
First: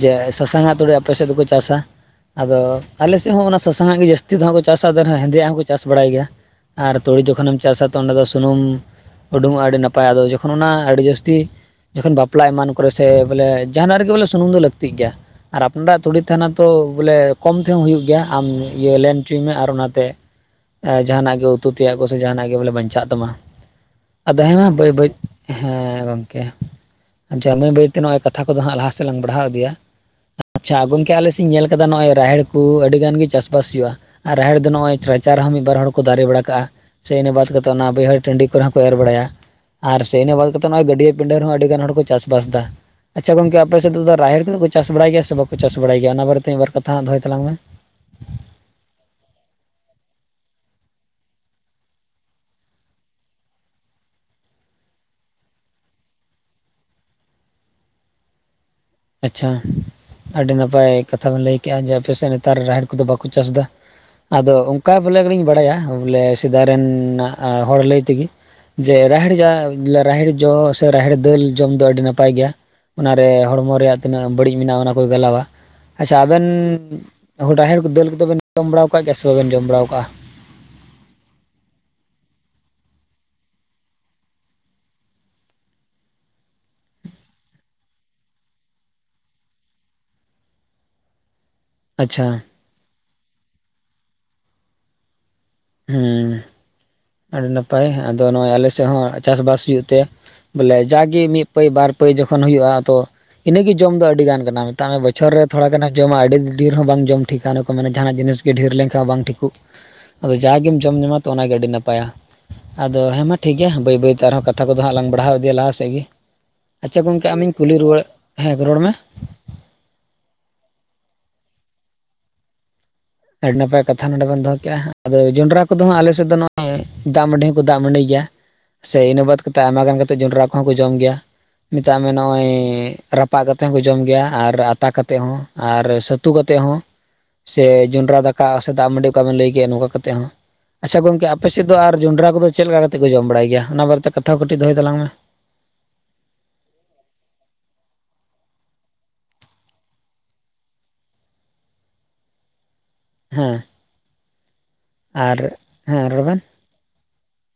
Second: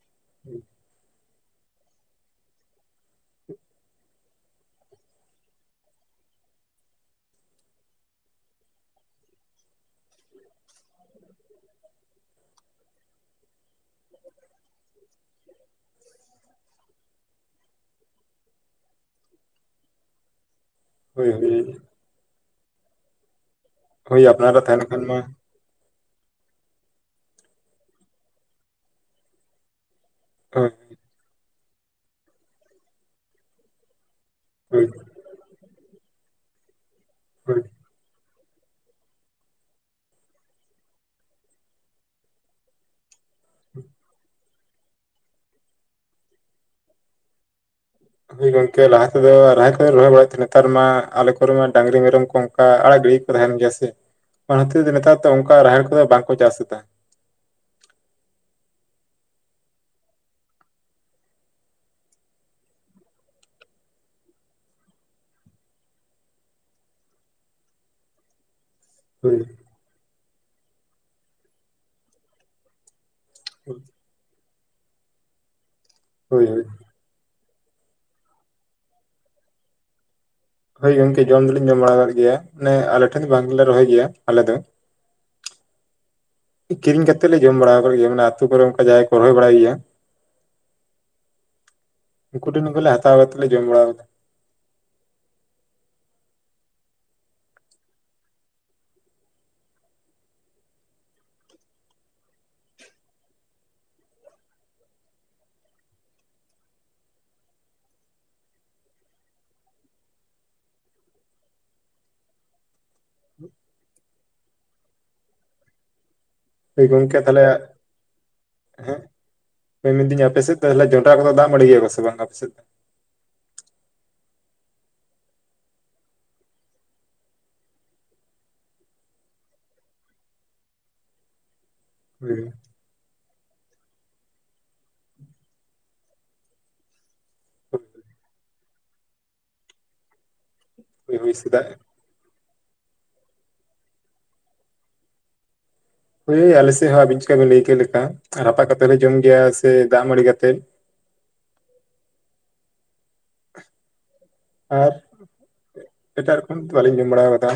ᱡᱮ ᱥᱟᱥᱟᱝᱟᱜ ᱛᱩᱲᱤ ᱟᱯᱮ ᱥᱮᱫ ᱫᱚᱠᱚ ᱪᱟᱥᱟ᱾ ᱟᱫᱚ ᱟᱞᱮ ᱥᱮᱫ ᱦᱚᱸ ᱚᱱᱟ ᱥᱟᱥᱟᱝᱟᱜ ᱜᱮ ᱡᱟᱹᱥᱛᱤ ᱫᱚ ᱦᱟᱸᱜ ᱠᱚ ᱪᱟᱥᱟ᱾ ᱟᱫᱚ ᱱᱟᱦᱟᱜ ᱦᱮᱸᱫᱮᱭᱟᱜ ᱦᱚᱸᱠᱚ ᱠᱚ ᱪᱟᱥ ᱵᱟᱲᱟᱭ ᱜᱮᱭᱟ᱾ ᱟᱨ ᱛᱩᱲᱤ ᱡᱚᱠᱷᱚᱱᱮᱢ ᱪᱟᱥᱟ ᱛᱚ ᱚᱸᱰᱮ ᱫᱚ ᱥᱩᱱᱩᱢ ᱩᱰᱩᱝᱚᱜᱼᱟ ᱟᱹᱰᱤ ᱱᱟᱯᱟᱭ ᱟᱫᱚ ᱠᱚᱠᱷ--᱾ ᱠᱷᱚᱱ ᱚᱱᱟ ᱟᱹᱰᱤ ᱡᱟᱹᱥᱛᱤ ᱡᱚᱠᱷᱚᱱ ᱵᱟᱯᱞᱟ ᱮᱢᱟᱱ ᱠᱚᱨᱮ ᱥᱮ ᱵᱚᱞᱮ ᱡᱟᱦᱟᱱᱟᱜ ᱨᱮᱜᱮ ᱵᱚᱞᱮ ᱥᱩᱱᱩᱢ ᱫᱚ ᱞᱟᱹᱠᱛᱤᱜ ᱜᱮᱭᱟ᱾ ᱟᱨ ᱟᱯᱱᱟᱨᱟᱜ ᱛᱩᱲᱤ ᱛᱟᱦᱮᱱᱟ ᱛᱚ ᱵᱚᱞᱮ ᱠᱚᱢ ᱛᱮᱦᱚᱸ ᱦᱩᱭᱩᱜ ᱜᱮᱭᱟ ᱟᱢ ᱤᱭᱟᱹ ᱞᱮᱱ ᱚᱪᱚᱭ ᱢᱮ ᱟᱨ ᱚᱱᱟ ᱛᱮ [inaudible] ᱮ ᱦᱳᱭ ᱡᱟᱦᱟᱱᱟᱜ ᱜᱮ ᱦᱳᱭ ᱩᱛᱩ ᱛᱮᱭᱟᱜ ᱠᱚ ᱥᱮ ᱡᱟᱦᱟᱱᱟᱜ ᱜᱮ ᱵᱚᱞᱮ ᱵᱟᱧᱪᱟᱜ ᱛᱟᱢᱟ᱾ ᱦᱳᱭ ᱟᱫᱚ ᱦᱮᱸ ᱟᱯᱱᱟᱨᱟᱜ ᱢᱟ ᱛᱟᱦᱮᱱ ᱵᱟᱹᱭ ᱠᱷᱟᱱ ᱵᱟᱹᱭ ᱢᱟ ᱦᱮᱸ ᱜᱚᱝᱠᱮ᱾ ᱟᱪᱪᱷᱟ ᱵᱟᱹᱭ ᱵᱟᱹᱭ ᱛᱮ ᱱᱚᱜᱼᱚᱭ ᱠᱟᱛᱷᱟ ᱠᱚᱫᱚ ᱦᱟᱸᱜ ᱞᱟᱦᱟ ᱥᱮᱫ ᱞᱟᱝ ᱵᱟᱲᱦᱟᱣ ᱤᱫᱤᱭᱟ᱾ ᱦᱳᱭ ᱟᱪᱪᱷᱟ ᱜᱚᱝᱠᱮ ᱟᱞᱮ ᱥᱮᱫ ᱤᱧ ᱧᱮᱞ ᱠᱟᱫᱟ ᱱᱚᱜᱼᱚᱭ ᱨᱟᱦᱮᱲ ᱠᱩ ᱟᱹᱰᱤ ᱜᱟᱱ ᱜᱮ ᱪᱟᱥᱵᱟᱥ ᱦᱩᱭᱩᱜᱼᱟ᱾ ᱟᱨ ᱨᱟᱦᱮᱲ ᱫᱚ ᱦᱳᱭ ᱱᱚᱜ-ᱚᱭ ᱨᱟᱪᱟ ᱨᱦᱚᱸ ᱢᱤᱫ ᱵᱟᱨ ᱦᱚᱲ ᱠᱚ ᱫᱟᱨᱮ ᱵᱟᱲᱟ ᱠᱟᱜᱼᱟ᱾ ᱥᱮ ᱤᱱᱟᱹ ᱵᱟᱫ ᱦᱳᱭ ᱠᱟᱛᱮ ᱚᱱᱟ ᱵᱟᱹᱭᱦᱟᱹᱲ ᱴᱟᱺᱰᱤ ᱠᱚᱮᱨᱮ ᱦᱚᱠᱚᱸ ᱮᱨ ᱵᱟᱲᱟᱭᱟ ᱟᱨ ᱥᱮ ᱤᱱᱟᱹ ᱵᱟᱫ ᱠᱟᱛᱮᱫ ᱱᱚᱜ-ᱚᱭ ᱜᱟᱹᱭᱟᱹ ᱯᱤᱸᱰᱟᱹ ᱨᱮ ᱦᱚᱸ ᱟᱹᱰᱤᱜᱟᱱ ᱦᱚᱲ ᱠᱚ ᱪᱟᱥᱵᱟᱥ ᱫᱟ᱾ ᱟᱪᱪᱷᱟ ᱜᱚᱝᱠᱮ ᱟᱯᱮ ᱥᱮᱫ ᱫᱚ ᱨᱟᱦᱮᱲ ᱠᱚᱫᱚ ᱠᱚ ᱪᱟᱥ ᱵᱟᱲᱟᱭ ᱜᱮᱭᱟ ᱥᱮ ᱵᱟᱠᱚ ᱪᱟᱥ ᱵᱟᱲᱟᱭ ᱜᱮᱭᱟ, ᱚᱱᱟ ᱵᱟᱨᱮ ᱛᱮ ᱢᱤᱫ ᱵᱟᱨ ᱠᱟᱛᱷᱟ ᱫᱚᱦᱚᱭ ᱛᱞᱟᱝ ᱢᱮ᱾ ᱦᱳᱭ ᱜᱚᱝᱠᱮ ᱞᱟᱦᱟ ᱛᱮᱫᱚ ᱨᱟᱦᱮᱲ ᱠᱚᱞᱮ ᱨᱚᱦᱚᱭ ᱵᱟᱲᱟᱭᱮᱫ ᱛᱮᱦᱮᱱᱟ ᱱᱮᱛᱟᱨ ᱢᱟ ᱟᱞᱮ ᱠᱚᱨᱮᱢᱟ ᱰᱟᱹᱝᱨᱤ ᱢᱮᱨᱚᱢ ᱠᱚ ᱠᱟ ᱟᱲᱟᱜ ᱜᱤᱲᱤ ᱜᱮᱠᱚ ᱛᱟᱦᱮᱱ ᱜᱮᱭᱟ ᱥᱮ᱾ ᱚᱱᱟ ᱦᱚᱛᱤᱨ ᱛᱮ ᱱᱮᱛᱟᱨ ᱫᱚ ᱚᱱᱠᱟ ᱨᱟᱦᱮᱲ ᱠᱚᱫᱚ ᱵᱟᱝᱠᱚ ᱪᱟᱥ ᱮᱫᱟ᱾ ᱟᱪᱪᱷᱟ᱾ ᱟᱹᱰᱤ ᱱᱟᱯᱟᱭ ᱠᱟᱛᱷᱟᱢ ᱵᱤᱱ ᱞᱟᱹᱭ ᱠᱮᱜ-ᱟ ᱡᱮ ᱟᱯᱮ ᱥᱮᱫ ᱱᱮᱛᱟᱨ ᱨᱟᱦᱮᱲ ᱠᱚᱫᱚ ᱵᱟᱠᱚ ᱪᱟᱥ ᱫᱟ᱾ ᱟᱫᱚ ᱚᱝᱠᱟ ᱵᱚᱞᱮ ᱜᱤᱲᱤᱧ ᱵᱟᱲᱟᱭᱟ ᱵᱚᱞᱮ ᱥᱮᱫᱟᱭ ᱨᱮᱱᱟᱜ ᱦᱚᱲ ᱞᱟᱹᱭ ᱛᱮᱜᱮ᱾ ᱡᱮ ᱨᱟᱦᱮᱲ ᱦᱳᱭ ᱡᱟ ᱨᱟᱦᱮᱲ ᱡᱚ, ᱥᱮ ᱨᱟᱦᱮᱲ ᱫᱟᱹᱞ ᱡᱚᱢ ᱫᱚ ᱟᱹᱰᱤ ᱱᱟᱯᱟᱭ ᱜᱮᱭᱟᱺ ᱚᱱᱟ ᱨᱮ ᱦᱚᱲᱢᱚ ᱛᱮᱭᱟᱜ ᱛᱤᱱᱟᱹᱜ ᱵᱟᱹᱲᱤᱡ ᱢᱮᱱᱟᱜᱼᱟ ᱚᱱᱟ ᱠᱚᱭ ᱜᱟᱞᱟᱣᱟ᱾ ᱟᱪᱪᱷᱟ ᱟᱵᱮᱱ ᱦᱳᱭ ᱦᱳᱭ ᱨᱟᱦᱮᱲ ᱠᱚ ᱫᱟᱹᱞ ᱠᱚᱫᱚ ᱵᱮᱱ ᱡᱚᱢ ᱵᱟᱲᱟᱟᱣ ᱠᱟᱜ ᱜᱮᱭᱟ ᱥᱮ ᱵᱟᱵᱮᱱ ᱡᱚᱢ ᱵᱟᱲᱟᱣ ᱠᱟᱜᱼᱟ? ᱦᱳᱭ ᱜᱚᱝᱠᱮ ᱡᱚᱢ ᱫᱚ ᱞᱤᱧ ᱡᱚᱢ ᱵᱟᱲᱟ ᱟᱠᱟᱫ ᱜᱮᱭᱟ᱾ ᱢᱟᱱᱮ ᱟᱞᱮ ᱴᱷᱮᱱ ᱫᱚ ᱵᱟᱝ ᱞᱮ ᱨᱚᱦᱚᱭ ᱜᱮᱭᱟ, ᱟᱞᱮ ᱫᱚ᱾ ᱠᱤᱨᱤᱧ ᱠᱟᱛᱮᱜ ᱞᱮ ᱡᱚᱢ ᱵᱟᱲᱟ ᱟᱠᱟᱫ ᱜᱮᱭᱟ᱾ ᱢᱟᱱᱮ ᱟᱹᱛᱩ ᱠᱚᱨᱮ ᱚᱱᱠᱟ ᱡᱟᱦᱟᱭ ᱠᱚ ᱨᱚᱦᱚᱭ ᱵᱟᱲᱟᱭ ᱜᱮᱭᱟ᱾ ᱟᱪᱪᱷᱟ᱾ ᱩᱱᱠᱩ ᱦᱟᱛᱟᱣ ᱠᱟᱛᱮ ᱡᱚᱢ ᱵᱟᱲᱟ ᱦᱩᱸ, ᱟᱹᱰᱤ ᱱᱟᱯᱟᱭ ᱟᱫᱚ ᱱᱚᱜᱼᱚᱭ ᱟᱞᱮ ᱥᱮᱫ ᱦᱚᱸ ᱪᱟᱥ ᱵᱟᱥ ᱦᱩᱭᱩᱜ ᱛᱮ᱾ ᱵᱚᱞᱮ ᱡᱟᱜᱮ ᱢᱤᱫ ᱯᱟᱹᱭ ᱵᱟᱨ ᱯᱟᱹᱭ ᱡᱚᱠᱷᱚᱱ ᱦᱩᱭᱩᱜᱼᱟ, ᱟᱫᱚ ᱤᱱᱟᱹ ᱜᱮ ᱡᱚᱢ ᱫᱚ ᱟᱹᱰᱤ ᱜᱟᱱ ᱠᱟᱱᱟ, ᱢᱮᱛᱟᱜ ᱢᱮ ᱵᱚᱪᱷᱚᱨ ᱨᱮ ᱛᱷᱚᱲᱟ ᱜᱟᱱ ᱡᱚᱢᱟ ᱟᱹᱰᱤ ᱰᱷᱮᱨ ᱦᱚᱸ ᱵᱟᱝ ᱡᱚᱢ ᱴᱷᱤᱠᱟ ᱠᱚ ᱢᱮᱱᱟ ᱡᱟᱦᱟᱱᱟᱜ ᱡᱤᱱᱤᱥ ᱰᱷᱤᱨ ᱞᱮᱱ ᱠᱷᱟᱡᱽ ᱵᱟᱝ ᱴᱷᱤᱠᱩᱜ ᱟᱫᱚ ᱡᱟᱜᱮ ᱡᱚᱢ ᱧᱟᱢᱟ ᱛᱚ ᱚᱱᱟᱜᱮ ᱟᱹᱰᱤ ᱱᱟᱯᱟᱭᱟ᱾ ᱟᱫᱚ ᱦᱮᱸ ᱢᱟ ᱴᱷᱤᱠ ᱜᱮᱭᱟ, ᱵᱟᱹᱭ ᱵᱟᱹᱭ ᱛᱮ ᱟᱨᱦᱚᱸ ᱠᱟᱛᱷᱟ ᱠᱚᱫᱚ ᱦᱟᱸᱜ ᱞᱟᱝ ᱵᱟᱲᱦᱟᱣ ᱤᱫᱤᱭᱟ, ᱞᱟᱦᱟ ᱥᱮᱜ ᱜᱮ ᱦᱳᱭ ᱟᱪᱪᱷᱟ ᱜᱚᱝᱠᱮ ᱛᱟᱦᱚᱞᱮ ᱟᱢᱤᱧ ᱠᱩᱞᱤ ᱨᱩᱣᱟᱹᱲ ᱦᱮᱸ ᱨᱚᱲ ᱢᱮ ᱦᱳᱭ ᱢᱮᱱᱫᱤᱧ ᱟᱯᱮ ᱥᱮᱫ ᱛᱟᱦᱚᱞᱮ ᱡᱚᱱᱰᱨᱟ ᱠᱚᱫᱚ ᱫᱟᱜ ᱢᱟᱸᱰᱤ ᱜᱮᱭᱟ ᱠᱚ ᱥᱮ ᱵᱟᱝ ᱟᱯᱮᱥᱮᱫ ᱟᱹᱰᱤ ᱱᱟᱯᱟᱭ ᱠᱟᱛᱷᱟ ᱱᱚᱰᱮ ᱵᱚᱱ ᱫᱚᱦᱚ ᱠᱮᱜᱼᱟ᱾ ᱟᱫᱚ ᱡᱚᱸᱰᱨᱟ ᱠᱚᱫᱚ ᱦᱟᱸᱜ ᱟᱞᱮ ᱥᱮᱫ ᱫᱚ ᱱᱚᱜᱼᱚᱭ ᱫᱟᱜ ᱢᱟᱹᱰᱤ ᱦᱚᱸᱠᱚ ᱫᱟᱜ ᱢᱟᱹᱰᱤ ᱜᱮᱭᱟ᱾ ᱥᱮ ᱤᱱᱟᱹ ᱵᱟᱫ ᱠᱟᱛᱮᱜ ᱟᱭᱢᱟ ᱜᱟᱱ ᱠᱟᱛᱮ ᱡᱚᱱᱰᱨᱟᱹ ᱠᱚᱦᱚᱸ ᱠᱚ ᱡᱚᱢ ᱜᱮᱭᱟ, ᱢᱮᱛᱟᱜ ᱢᱮ ᱱᱚᱜᱼᱚᱭ ᱨᱟᱯᱟᱜ ᱠᱟᱛᱮ ᱦᱚᱸᱠᱚ ᱡᱚᱢ ᱜᱮᱭᱟ ᱟᱨ ᱟᱛᱟ ᱠᱟᱛᱮ ᱦᱚᱸ ᱟᱨ ᱥᱟᱹᱛᱩ ᱠᱟᱛᱮ ᱦᱚᱸ ᱥᱮ ᱡᱚᱱᱰᱨᱟ ᱫᱟᱠᱟ ᱥᱮ ᱫᱟᱜ ᱢᱟᱹᱰᱤ ᱚᱠᱟ ᱵᱮᱱ ᱞᱟᱹᱭ ᱜᱮ ᱱᱚᱝᱠᱟ ᱠᱟᱛᱮ ᱦᱚᱸ ᱟᱪᱪᱷᱟ ᱦᱳᱭ ᱜᱚᱝᱠᱮ ᱦᱳᱭ ᱟᱯᱮ ᱥᱮᱫᱟᱜ ᱥᱮᱫ ᱫᱚ ᱟᱨ ᱡᱚᱱᱰᱨᱟ ᱠᱚᱫᱚ ᱪᱮᱫ ᱞᱮᱠᱟ ᱠᱟᱛᱮᱫ ᱠᱚ ᱡᱚᱢ ᱵᱟᱲᱟᱭ ᱜᱮᱭᱟ? ᱚᱱᱟ ᱵᱟᱨᱮ ᱛᱮ ᱠᱟᱛᱷᱟ ᱠᱚ ᱠᱟᱹᱴᱤᱡ ᱫᱚᱦᱚᱭ ᱛᱟᱞᱟᱝ ᱢᱮ ᱳᱭ ᱟᱞᱮᱥᱮᱜ ᱦᱚᱸ ᱟᱵᱤᱱ ᱪᱤᱠᱟᱵᱤᱱ ᱞᱟᱹᱭ ᱠᱮᱫ ᱞᱮᱠᱟ ᱨᱟᱯᱟᱜ ᱠᱟᱛᱮᱫ ᱞᱮ ᱡᱚᱢ ᱜᱮᱭᱟ ᱥᱮ ᱫᱟᱜ ᱢᱟᱹᱲᱤ ᱠᱟᱛᱮᱜ? ᱦᱮᱸ ᱟᱨ ᱦᱮᱸ ᱨᱚᱲ ᱮᱴᱟᱜ ᱵᱮᱱ ᱨᱚᱠᱚᱢ ᱵᱟᱞᱤᱧ ᱡᱚᱢ ᱵᱟᱲᱟᱣ ᱠᱟᱫᱟ᱾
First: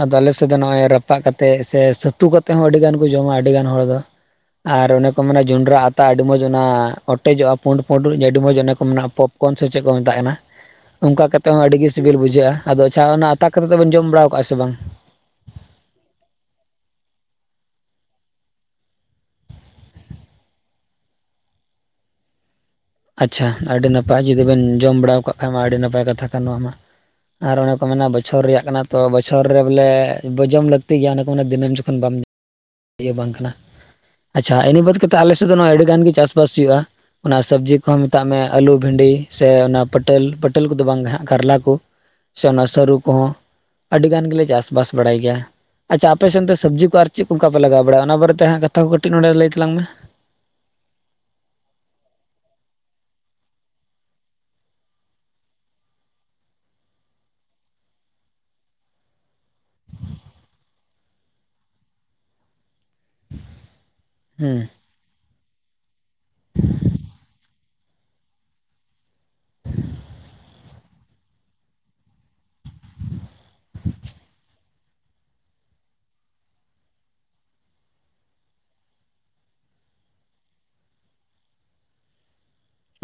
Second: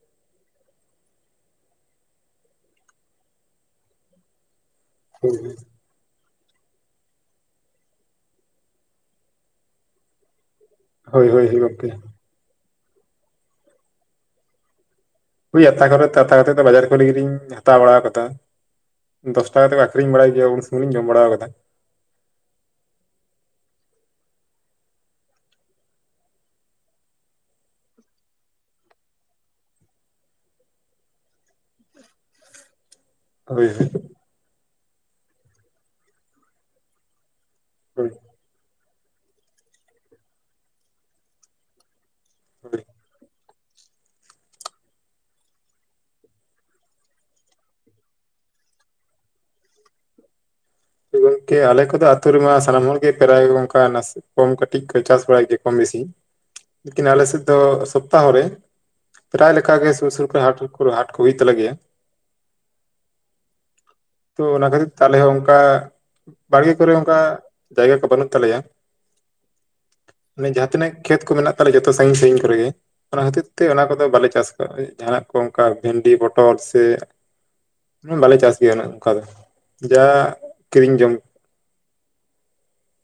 ᱟᱫᱚ ᱟᱞᱮᱥᱮᱫ ᱫᱚ ᱱᱚᱜ-ᱚᱭ ᱨᱟᱯᱟᱜ ᱠᱟᱛᱮᱜ ᱥᱮ ᱥᱷᱟᱹᱛᱩ ᱠᱟᱛᱮᱜ ᱦᱚᱸ ᱟᱹᱰᱤ ᱜᱟᱱ ᱠᱩ ᱡᱚᱢᱟ ᱟᱹᱰᱤ ᱜᱟᱱ ᱦᱚᱲ ᱫᱚ ᱟᱨ ᱚᱱᱮ ᱠᱚ ᱢᱮᱱᱟ ᱦᱳᱭ ᱡᱚᱸᱰᱽᱨᱟ ᱟᱛ ᱛᱟ, ᱟᱰᱤ ᱢᱚᱡᱽ ᱚᱱᱟ ᱚᱴᱮᱡᱚᱜᱼᱟ, ᱯᱩᱸᱰ ᱯᱩᱸᱰ ᱟᱰᱤ ᱢᱚᱡᱽ ᱚᱱᱟ ᱠᱚ ᱢᱮᱱᱟᱜᱼᱟ, ᱯᱚᱯᱠᱚᱨᱱ ᱥᱮ ᱪᱮᱫ ᱠᱚ ᱢᱮᱛᱟᱜ ᱠᱟᱱᱟ᱾ ᱚᱝᱠᱟ ᱦᱳᱭ ᱦᱳᱭ ᱠᱟᱛᱮᱜ ᱦᱚᱸ ᱟᱹᱰᱤ ᱜᱚᱢᱠᱮ ᱜᱤ ᱥᱤᱵᱤᱞ ᱵᱩᱡᱷᱟᱹᱜᱼᱟ᱾ ᱟᱫᱚ ᱟᱪᱪᱷᱟ ᱚᱱᱟ ᱟᱛᱟ ᱠᱟᱛᱮᱫ ᱫᱚᱵᱮᱱ ᱡᱚᱢ ᱵᱟᱲᱟᱣ ᱠᱟᱜᱼᱟ ᱥᱮ ᱵᱟᱝ? ᱳᱭ ᱟᱛᱟ ᱠᱚᱨᱮ ᱟᱛᱟ ᱠᱟᱛᱮᱫ ᱫᱚ ᱵᱟᱡᱟᱨ ᱠᱚᱨᱮ ᱜᱮᱞᱤᱧ ᱦᱟᱛᱟᱣ ᱵᱟᱲᱟᱣ ᱠᱟᱫᱟ᱾ ᱫᱚᱥ ᱴᱟᱠᱟ ᱠᱟᱛᱮ ᱠᱚ ᱟᱠᱷᱨᱤᱧ ᱵᱟᱲᱟᱭ ᱜᱮᱭᱟ ᱩᱱ ᱥᱩᱢᱚᱭ ᱞᱤᱧ ᱡᱚᱢ ᱵᱟᱲᱟᱣ ᱠᱟᱫᱟ᱾ ᱟᱪᱪᱷᱟ, ᱟᱹᱰᱤ ᱱᱟᱯᱟᱭ ᱡᱩᱫᱤ ᱵᱮᱱ ᱡᱚᱢ ᱵᱟᱲᱟᱣ ᱠᱟᱜ ᱠᱷᱟᱡᱽ ᱢᱟ ᱟᱹᱰᱤ ᱱᱟᱯᱟᱭ ᱠᱟᱛᱷᱟ ᱠᱟᱱ ᱱᱚᱣᱟ ᱢᱟ ᱟᱨ ᱚᱱᱮ ᱠᱚ ᱢᱮᱱᱟ ᱵᱚᱪᱷᱚᱨ ᱨᱮᱭᱟᱜ ᱠᱟᱱᱟ ᱛᱚ, ᱵᱚᱪᱷᱚᱨ ᱨᱮ ᱵᱚᱞᱮ ᱵᱚ ᱡᱚᱢ ᱞᱟᱹᱠᱛᱤ ᱜᱮᱭᱟ, ᱚᱱᱮ ᱠᱚ ᱢᱮᱱᱮ ᱫᱤᱱᱟᱹᱢ ᱡᱚᱠᱷᱚᱱ ᱵᱟᱢ ᱤᱭᱟᱹ ᱵᱟᱝ ᱠᱟᱱᱟ? ᱦᱳᱭ ᱦᱳᱭ ᱟᱪᱪᱷᱟ ᱤᱱᱟᱹ ᱵᱟᱫ ᱠᱟᱛᱮ ᱟᱞᱮᱥᱮᱫ ᱫᱚ ᱟᱹᱰᱤ ᱜᱟᱱ ᱜᱮ ᱪᱟᱥ ᱵᱟᱥ ᱦᱩᱭᱩᱜᱼᱟ᱾ ᱚᱱᱟ ᱥᱟᱵᱽᱡᱤ ᱠᱚᱦᱚᱸ ᱢᱮᱛᱟᱜ ᱢᱮ ᱟᱞᱩ ᱵᱷᱤᱸᱰᱤ ᱥᱮ ᱚᱱᱟ ᱯᱟᱹᱴᱟᱹᱞ ᱯᱟᱹᱴᱟᱹᱞ ᱠᱚᱫᱚ ᱵᱟᱝ ᱜᱮ ᱦᱟᱸᱜ ᱠᱟᱨᱞᱟ ᱠᱩ ᱥᱮ ᱚᱱᱟ ᱦᱳᱭ ᱥᱟᱹᱨᱩ ᱠᱚᱦᱚᱸ ᱟᱹᱰᱤ ᱜᱟᱱ ᱜᱮᱞᱮ ᱪᱟᱥ ᱵᱟᱥ ᱵᱟᱲᱟᱭ ᱜᱮᱭᱟ᱾ ᱟᱪᱪᱷᱟ, ᱟᱯᱮ ᱥᱮᱱ ᱫᱚ ᱥᱟᱵᱽᱡᱤ ᱠᱩ ᱟᱨ ᱪᱮᱫ ᱠᱩ ᱚᱝᱠᱟ ᱯᱮ ᱞᱟᱜᱟᱣ ᱵᱟᱲᱟᱜᱼᱟ᱾ ᱚᱱᱟ ᱵᱟᱨᱮᱛᱮ ᱦᱟᱸᱜ ᱠᱟᱛᱷᱟ ᱠᱚ ᱠᱟᱹᱴᱤᱡ ᱱᱚᱸᱰᱮ ᱞᱟᱹᱭ ᱛᱟᱞᱟᱝ ᱢᱮ? ᱜᱚᱝᱠᱮ ᱟᱞᱮ ᱠᱚᱫᱚ ᱟᱹᱛᱩ ᱨᱮᱢᱟ ᱥᱟᱱᱟᱢ ᱦᱚᱲ ᱜᱮ ᱯᱨᱟᱭ ᱜᱚᱝᱠᱟ ᱱᱟᱥᱮ ᱠᱚᱢ ᱠᱟᱹᱴᱤᱡ ᱠᱚ ᱪᱟᱥ ᱵᱟᱲᱟᱭ ᱜᱮᱭᱟ, ᱠᱚᱢ ᱵᱮᱥᱤ᱾ ᱞᱮᱠᱤᱱ ᱟᱞᱮ ᱥᱮᱫ ᱫᱚ ᱥᱚᱯᱛᱟᱦᱚ ᱨᱮ ᱯᱨᱟᱭ ᱞᱮᱠᱟ ᱜᱮ ᱥᱩᱨ ᱥᱩᱨ ᱠᱚᱨᱮ ᱦᱟᱴ ᱦᱟᱴ ᱠᱚ ᱦᱩᱭᱩᱜ ᱛᱟᱞᱮ ᱜᱮᱭᱟ᱾ [inaudible] ᱛᱚ ᱦᱮᱸ ᱚᱱᱟ ᱠᱷᱟᱹᱛᱤᱨ ᱛᱮ ᱟᱞᱮ ᱦᱚᱸ ᱚᱝᱠᱟ ᱵᱟᱲᱜᱮ ᱠᱚᱨᱮ ᱚᱝᱠᱟ ᱡᱟᱭᱜᱟ ᱠᱚ ᱵᱟᱱᱩᱜ ᱛᱟᱞᱮᱭᱟ᱾ ᱢᱟᱱᱮ ᱡᱟᱦᱟᱸ ᱛᱤᱱᱟᱹᱜ ᱠᱷᱮᱛ ᱠᱚ ᱢᱮᱱᱟᱜ ᱛᱟᱞᱮ, ᱡᱚᱛᱚ ᱥᱟᱺᱜᱤᱧ ᱥᱟᱺᱜᱤᱧ ᱠᱚᱨᱮ ᱜᱮ᱾ ᱚᱱᱟ ᱠᱷᱟᱹᱛᱤᱨ ᱛᱮ ᱚᱱᱟ ᱠᱚᱫᱚ ᱵᱟᱞᱮ ᱪᱟᱥ ᱟᱠᱟᱫᱟ᱾ ᱡᱟᱦᱟᱱᱟᱜ ᱠᱚ ᱚᱱᱠᱟ ᱵᱷᱮᱱᱰᱤ ᱯᱚᱴᱚᱞ ᱥᱮ ᱵᱟᱞᱮ ᱪᱟᱥ ᱜᱮᱭᱟ ᱩᱱᱟᱹᱜ ᱚᱱᱠᱟ ᱫᱚ ᱡᱟ ᱠᱤᱨᱤᱧ ᱡᱚᱢ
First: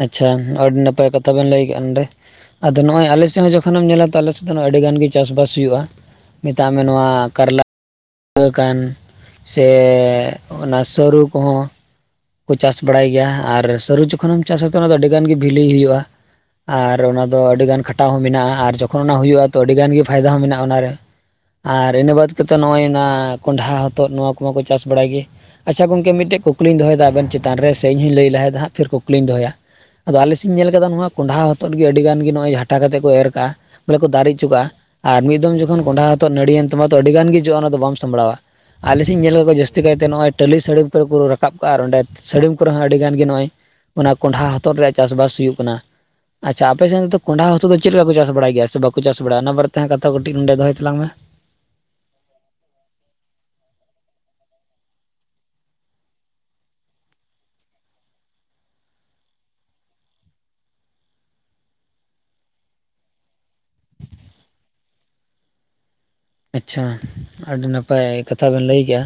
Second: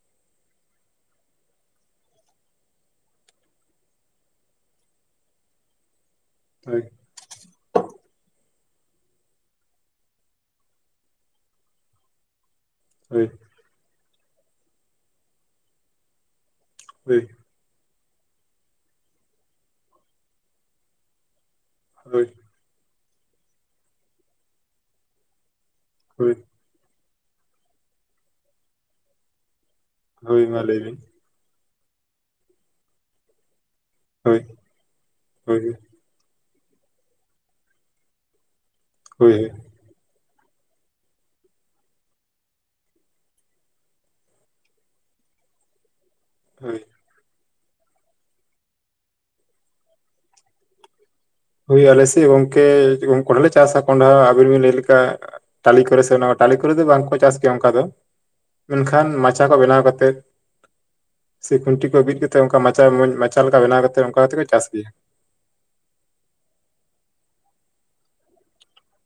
ᱟᱪᱪᱷᱟ, ᱟᱹᱰᱤ ᱱᱟᱯᱟᱭ ᱠᱟᱛᱷᱟ ᱵᱮᱱ ᱞᱟᱹᱭ ᱠᱮᱜᱼᱟ, ᱱᱚᱰᱮ ᱟᱫᱚ ᱱᱚᱜᱼᱚᱭ ᱟᱞᱮᱥᱮᱜ ᱦᱚᱸ ᱡᱚᱠᱷᱚᱱᱮᱢ ᱧᱮᱞᱟ ᱛᱚ ᱟᱞᱮ ᱥᱮᱫ ᱫᱚ ᱟᱹᱰᱤ ᱜᱟᱱ ᱜᱤ ᱪᱟᱥᱵᱟᱥ ᱦᱩᱭᱩᱜᱼᱟ᱾ ᱢᱮᱛᱟᱜ ᱦᱳᱭ ᱢᱮ ᱱᱚᱣᱟ ᱠᱟᱨᱞᱟ [inaudible] ᱠᱟᱱ ᱥᱮ ᱚᱱᱟ ᱥᱟᱹᱨᱩ ᱠᱚᱦᱚᱸ ᱠᱚ ᱪᱟᱥ ᱵᱟᱲᱟᱭ ᱦᱳᱭ ᱜᱮᱭᱟ ᱟᱨ ᱥᱟᱹᱨᱩ ᱡᱚᱠᱷᱚᱱᱮᱢ ᱪᱟᱥᱟ ᱟᱫᱚ ᱚᱱᱟ ᱫᱚ ᱟᱹᱰᱤ ᱜᱟᱱ ᱜᱤ ᱵᱷᱤᱞᱤ ᱦᱩᱭᱩᱜᱼᱟ᱾ ᱟᱨ ᱦᱳᱭ ᱚᱱᱟ ᱫᱚ ᱟᱹᱰᱤᱜᱟᱱ ᱠᱷᱟᱴᱟᱣ ᱦᱚᱸ ᱢᱮᱱᱟᱜᱼᱟ ᱟᱨ ᱡᱚᱠᱷᱚᱱ ᱚᱱᱟ ᱦᱩᱭᱩᱜᱼᱟ ᱛᱚ ᱟᱹᱰᱤ ᱜᱟᱱ ᱜᱮ ᱯᱷᱟᱭᱫᱟ ᱦᱚᱸ ᱢᱮᱱᱟᱜᱼᱟ ᱚᱱᱟᱨᱮ᱾ ᱟᱨ ᱤᱱᱟᱹ ᱦᱳᱭ ᱵᱟᱫ ᱠᱟᱛᱮᱜ ᱱᱚᱜᱼᱚᱭ ᱚᱱᱟ ᱠᱚᱸᱰᱷᱟ ᱦᱚᱛᱚᱫ ᱱᱚᱣᱟ ᱠᱚᱢᱟ ᱠᱚ ᱪᱟᱥ ᱵᱟᱲᱟᱭ ᱜᱮ, ᱟᱪᱪᱷᱟ ᱜᱚᱝᱠᱮ ᱦᱳᱭ ᱢᱤᱫᱴᱮᱡ ᱠᱩᱠ ᱠᱞᱤᱧ ᱫᱚᱦᱚᱭᱫᱟ ᱟᱵᱮᱱ ᱪᱮᱛᱟᱱ ᱨᱮ ᱥᱮ ᱤᱧ ᱦᱚᱸᱧ ᱞᱟᱹᱭ ᱞᱟᱦᱟᱭᱫᱟ ᱦᱟᱸᱜ ᱯᱷᱤᱨ ᱠᱩᱠᱞᱤᱧ ᱫᱚᱦᱚᱭᱟ, ᱟᱫᱚ ᱟᱞᱮ ᱦᱳᱭ ᱥᱤᱫ ᱤᱧ ᱢᱟ ᱧᱮᱞ ᱞᱟᱹᱭ ᱠᱟᱫᱟ ᱵᱤᱱ ᱱᱚᱣᱟ ᱠᱚᱸᱰᱷᱟ ᱦᱚᱛᱚᱫ ᱜᱮ ᱟᱹᱰᱤ ᱜᱟᱱ ᱜᱮ ᱱᱚᱜᱼᱚᱭ ᱡᱷᱟᱴᱟ ᱠᱟᱛᱮᱫ ᱠᱚ ᱮᱨ ᱠᱟᱜᱼᱟ᱾ ᱵᱚᱞᱮ ᱠᱚ ᱫᱟᱨᱮ ᱦᱳᱭ ᱦᱚᱪᱚ ᱠᱟᱜᱼᱟ ᱟᱨ ᱢᱤᱫ ᱫᱚᱢ ᱦᱳᱭ ᱡᱚᱠᱷᱚᱱ ᱠᱚᱸᱰᱷᱟ ᱦᱚᱛᱚᱫ ᱱᱟᱹᱲᱤᱭᱮᱱ ᱛᱟᱢᱟ ᱛᱚ ᱟᱹᱰᱤ ᱜᱟᱱ ᱜᱮ ᱡᱚᱜᱼᱟ ᱚᱱᱟ ᱫᱚ ᱵᱟᱢ ᱥᱟᱢᱵᱽᱲᱟᱣᱟ᱾ ᱟᱞᱮ ᱥᱮᱫ ᱤᱧ ᱧᱮᱞ ᱦᱳᱭ ᱠᱟᱜ ᱠᱚᱣᱟ ᱡᱟᱹᱥᱛᱤ ᱠᱟᱭᱛᱮ ᱱᱚᱜᱼᱚᱭ ᱴᱟᱹᱞᱤ ᱥᱟᱹᱲᱤᱢ ᱠᱚᱨᱮ ᱠᱚ ᱨᱟᱠᱟᱵ ᱠᱟᱜᱼᱟ ᱟᱨ ᱚᱸᱰᱮ ᱥᱟᱹᱲᱤᱢ ᱠᱚᱨᱮ ᱦᱚᱸ ᱟᱹᱰᱤ ᱜᱟᱱ ᱜᱮ ᱱᱚᱜᱼᱚᱭ ᱚᱱᱟ ᱠᱚᱸᱰᱷᱟ ᱦᱚᱛᱚᱫ ᱨᱮᱭᱟᱜ ᱪᱟᱥᱵᱟᱥ ᱦᱩᱭᱩᱜ ᱠᱟᱱᱟ᱾ ᱟᱪᱪᱷᱟ ᱦᱳᱭ ᱟᱯᱮ ᱥᱮᱱ ᱫᱚ ᱠᱚᱸᱰᱷᱟ ᱦᱚᱛᱚᱫ ᱫᱚ ᱪᱮᱫ ᱞᱮᱠᱟ ᱠᱚ ᱪᱟᱥ ᱵᱟᱲᱟᱭ ᱜᱮᱭᱟ ᱥᱮ ᱵᱟᱠᱚ ᱪᱟᱥ ᱵᱟᱲᱟ ᱚᱱᱟ ᱵᱟᱨᱮ ᱛᱮ ᱦᱟᱸᱜ ᱠᱟᱛᱷᱟ ᱠᱚ ᱠᱟᱹᱴᱤᱡ ᱱᱚᱸᱰᱮ ᱫᱚᱦᱚᱭ ᱛᱟᱞᱟᱝ ᱢᱮ᱾ ᱦᱳᱭ ᱟᱞᱮ ᱥᱮᱫ ᱜᱚᱝᱠᱮ ᱠᱚᱸᱰᱷᱟ ᱞᱮ ᱪᱟᱥᱟ ᱠᱚᱸᱰᱷᱟ ᱟᱵᱤᱱ ᱵᱤᱱ ᱞᱟᱹᱭ ᱞᱮᱠᱟ ᱴᱟᱹᱞᱤ ᱠᱚᱨᱮ ᱥᱮ ᱚᱱᱟ ᱴᱟᱹᱞᱤ ᱠᱚᱨᱮ ᱫᱚ ᱵᱟᱝᱠᱚ ᱪᱟᱥ ᱜᱮᱭᱟ ᱚᱝᱠᱟ ᱫᱚ᱾ ᱢᱮᱱᱠᱷᱟᱱ ᱢᱟᱪᱟ ᱠᱚ ᱵᱮᱱᱟᱣ ᱠᱟᱛᱮᱫ ᱥᱮ ᱠᱷᱩᱱᱴᱤ ᱠᱚ ᱵᱤᱫ ᱠᱟᱛᱮ ᱚᱱᱠᱟ ᱢᱟᱪᱟ ᱢᱚᱡᱽ ᱢᱟᱪᱟ ᱞᱮᱠᱟ ᱵᱮᱱᱟᱣ ᱠᱟᱛᱮ ᱚᱱᱠᱟ ᱠᱟᱛᱮ ᱠᱚ ᱪᱟᱥ ᱜᱮᱭᱟ᱾ ᱟᱪᱪᱷᱟ, ᱟᱹᱰᱤ ᱱᱟᱯᱟᱭ ᱠᱟᱛᱷᱟ ᱵᱮᱱ ᱞᱟᱹᱭ ᱠᱮᱜᱼᱟ᱾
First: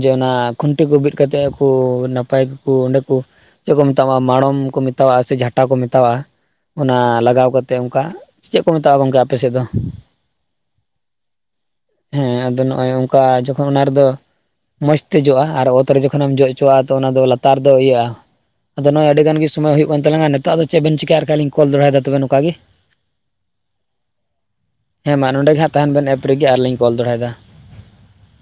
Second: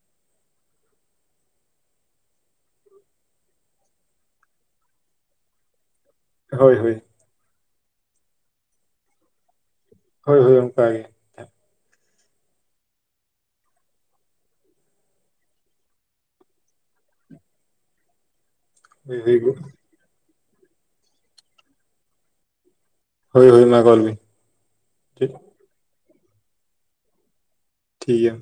ᱡᱮ ᱚᱱᱟ ᱠᱷᱩᱱᱴᱤ ᱠᱚ ᱵᱤᱫ ᱠᱟᱛᱮᱫ ᱠᱚ ᱱᱟᱯᱟᱭ ᱜᱮᱠᱚ ᱚᱸᱰᱮ ᱠᱚ ᱪᱮᱫ ᱠᱚ ᱢᱮᱛᱟᱣᱟᱜᱼᱟ ᱢᱟᱲᱚᱢ ᱠᱚ ᱢᱮᱛᱟᱣᱟᱜᱼᱟ ᱥᱮ ᱡᱷᱟᱴᱟ ᱠᱚ ᱢᱮᱛᱟᱣᱟᱜᱼᱟ? ᱦᱳᱭ ᱚᱱᱟ ᱦᱳᱭ ᱞᱟᱜᱟᱣ ᱠᱟᱛᱮᱫ ᱚᱱᱠᱟ, ᱪᱮᱫ ᱠᱚ ᱢᱮᱛᱟᱜᱼᱟ ᱜᱚᱝᱠᱮ ᱟᱯᱮ ᱥᱮᱫ ᱫᱚ? ᱦᱳᱭ ᱦᱳᱭ ᱚᱱᱠᱟ ᱜᱮ᱾ ᱦᱮᱸ ᱟᱫᱚ ᱱᱚᱜᱼᱚᱭ ᱚᱱᱠᱟ ᱡᱚᱠᱷᱚᱱ ᱚᱱᱟ ᱨᱮᱫᱚ ᱢᱚᱸᱡᱽ ᱛᱮ ᱡᱚᱜᱼᱟ ᱟᱨ ᱚᱛ ᱨᱮ ᱡᱚᱠᱷᱚᱱᱮᱢ ᱡᱚ ᱦᱚᱪᱚᱣᱟᱜᱼᱟ ᱛᱚ ᱚᱱᱟ ᱫᱚ ᱞᱟᱛᱟᱨ ᱫᱚ ᱤᱭᱟᱹᱜᱼᱟ᱾ ᱟᱫᱚ ᱱᱚᱜ-ᱚᱭ ᱦᱳᱭ ᱟᱹᱰᱤ ᱜᱟᱱ ᱦᱳᱭ ᱜᱮ ᱥᱚᱢᱚᱭ ᱦᱩᱭᱩᱜ ᱠᱟᱱ ᱛᱟᱞᱟᱝᱟ ᱱᱮᱛᱳᱜ ᱟᱫᱚ ᱪᱮᱫ ᱵᱮᱱ ᱪᱮᱠᱟᱭᱟ ᱟᱨ ᱵᱟᱠᱷᱟᱡ ᱞᱤᱧ ᱠᱚᱞ ᱫᱚᱲᱦᱟᱭᱮᱫᱟ ᱛᱚᱵᱮ ᱱᱚᱝᱠᱟ ᱜᱮ᱾ ᱦᱳᱭ ᱦᱳᱭ ᱢᱟ ᱠᱚᱞ ᱵᱤᱱ ᱴᱷᱤᱠ ᱦᱮᱸᱢᱟ ᱱᱚᱸᱰᱮ ᱜᱮ ᱦᱟᱸᱜ ᱛᱟᱦᱮᱱ ᱵᱮᱱ ᱮᱯ ᱨᱮᱜᱮ ᱟᱨᱞᱤᱧ ᱠᱚᱞ ᱫᱚᱲᱦᱟᱭᱮᱫᱟ᱾ ᱴᱷᱤᱠ ᱜᱮᱭᱟ᱾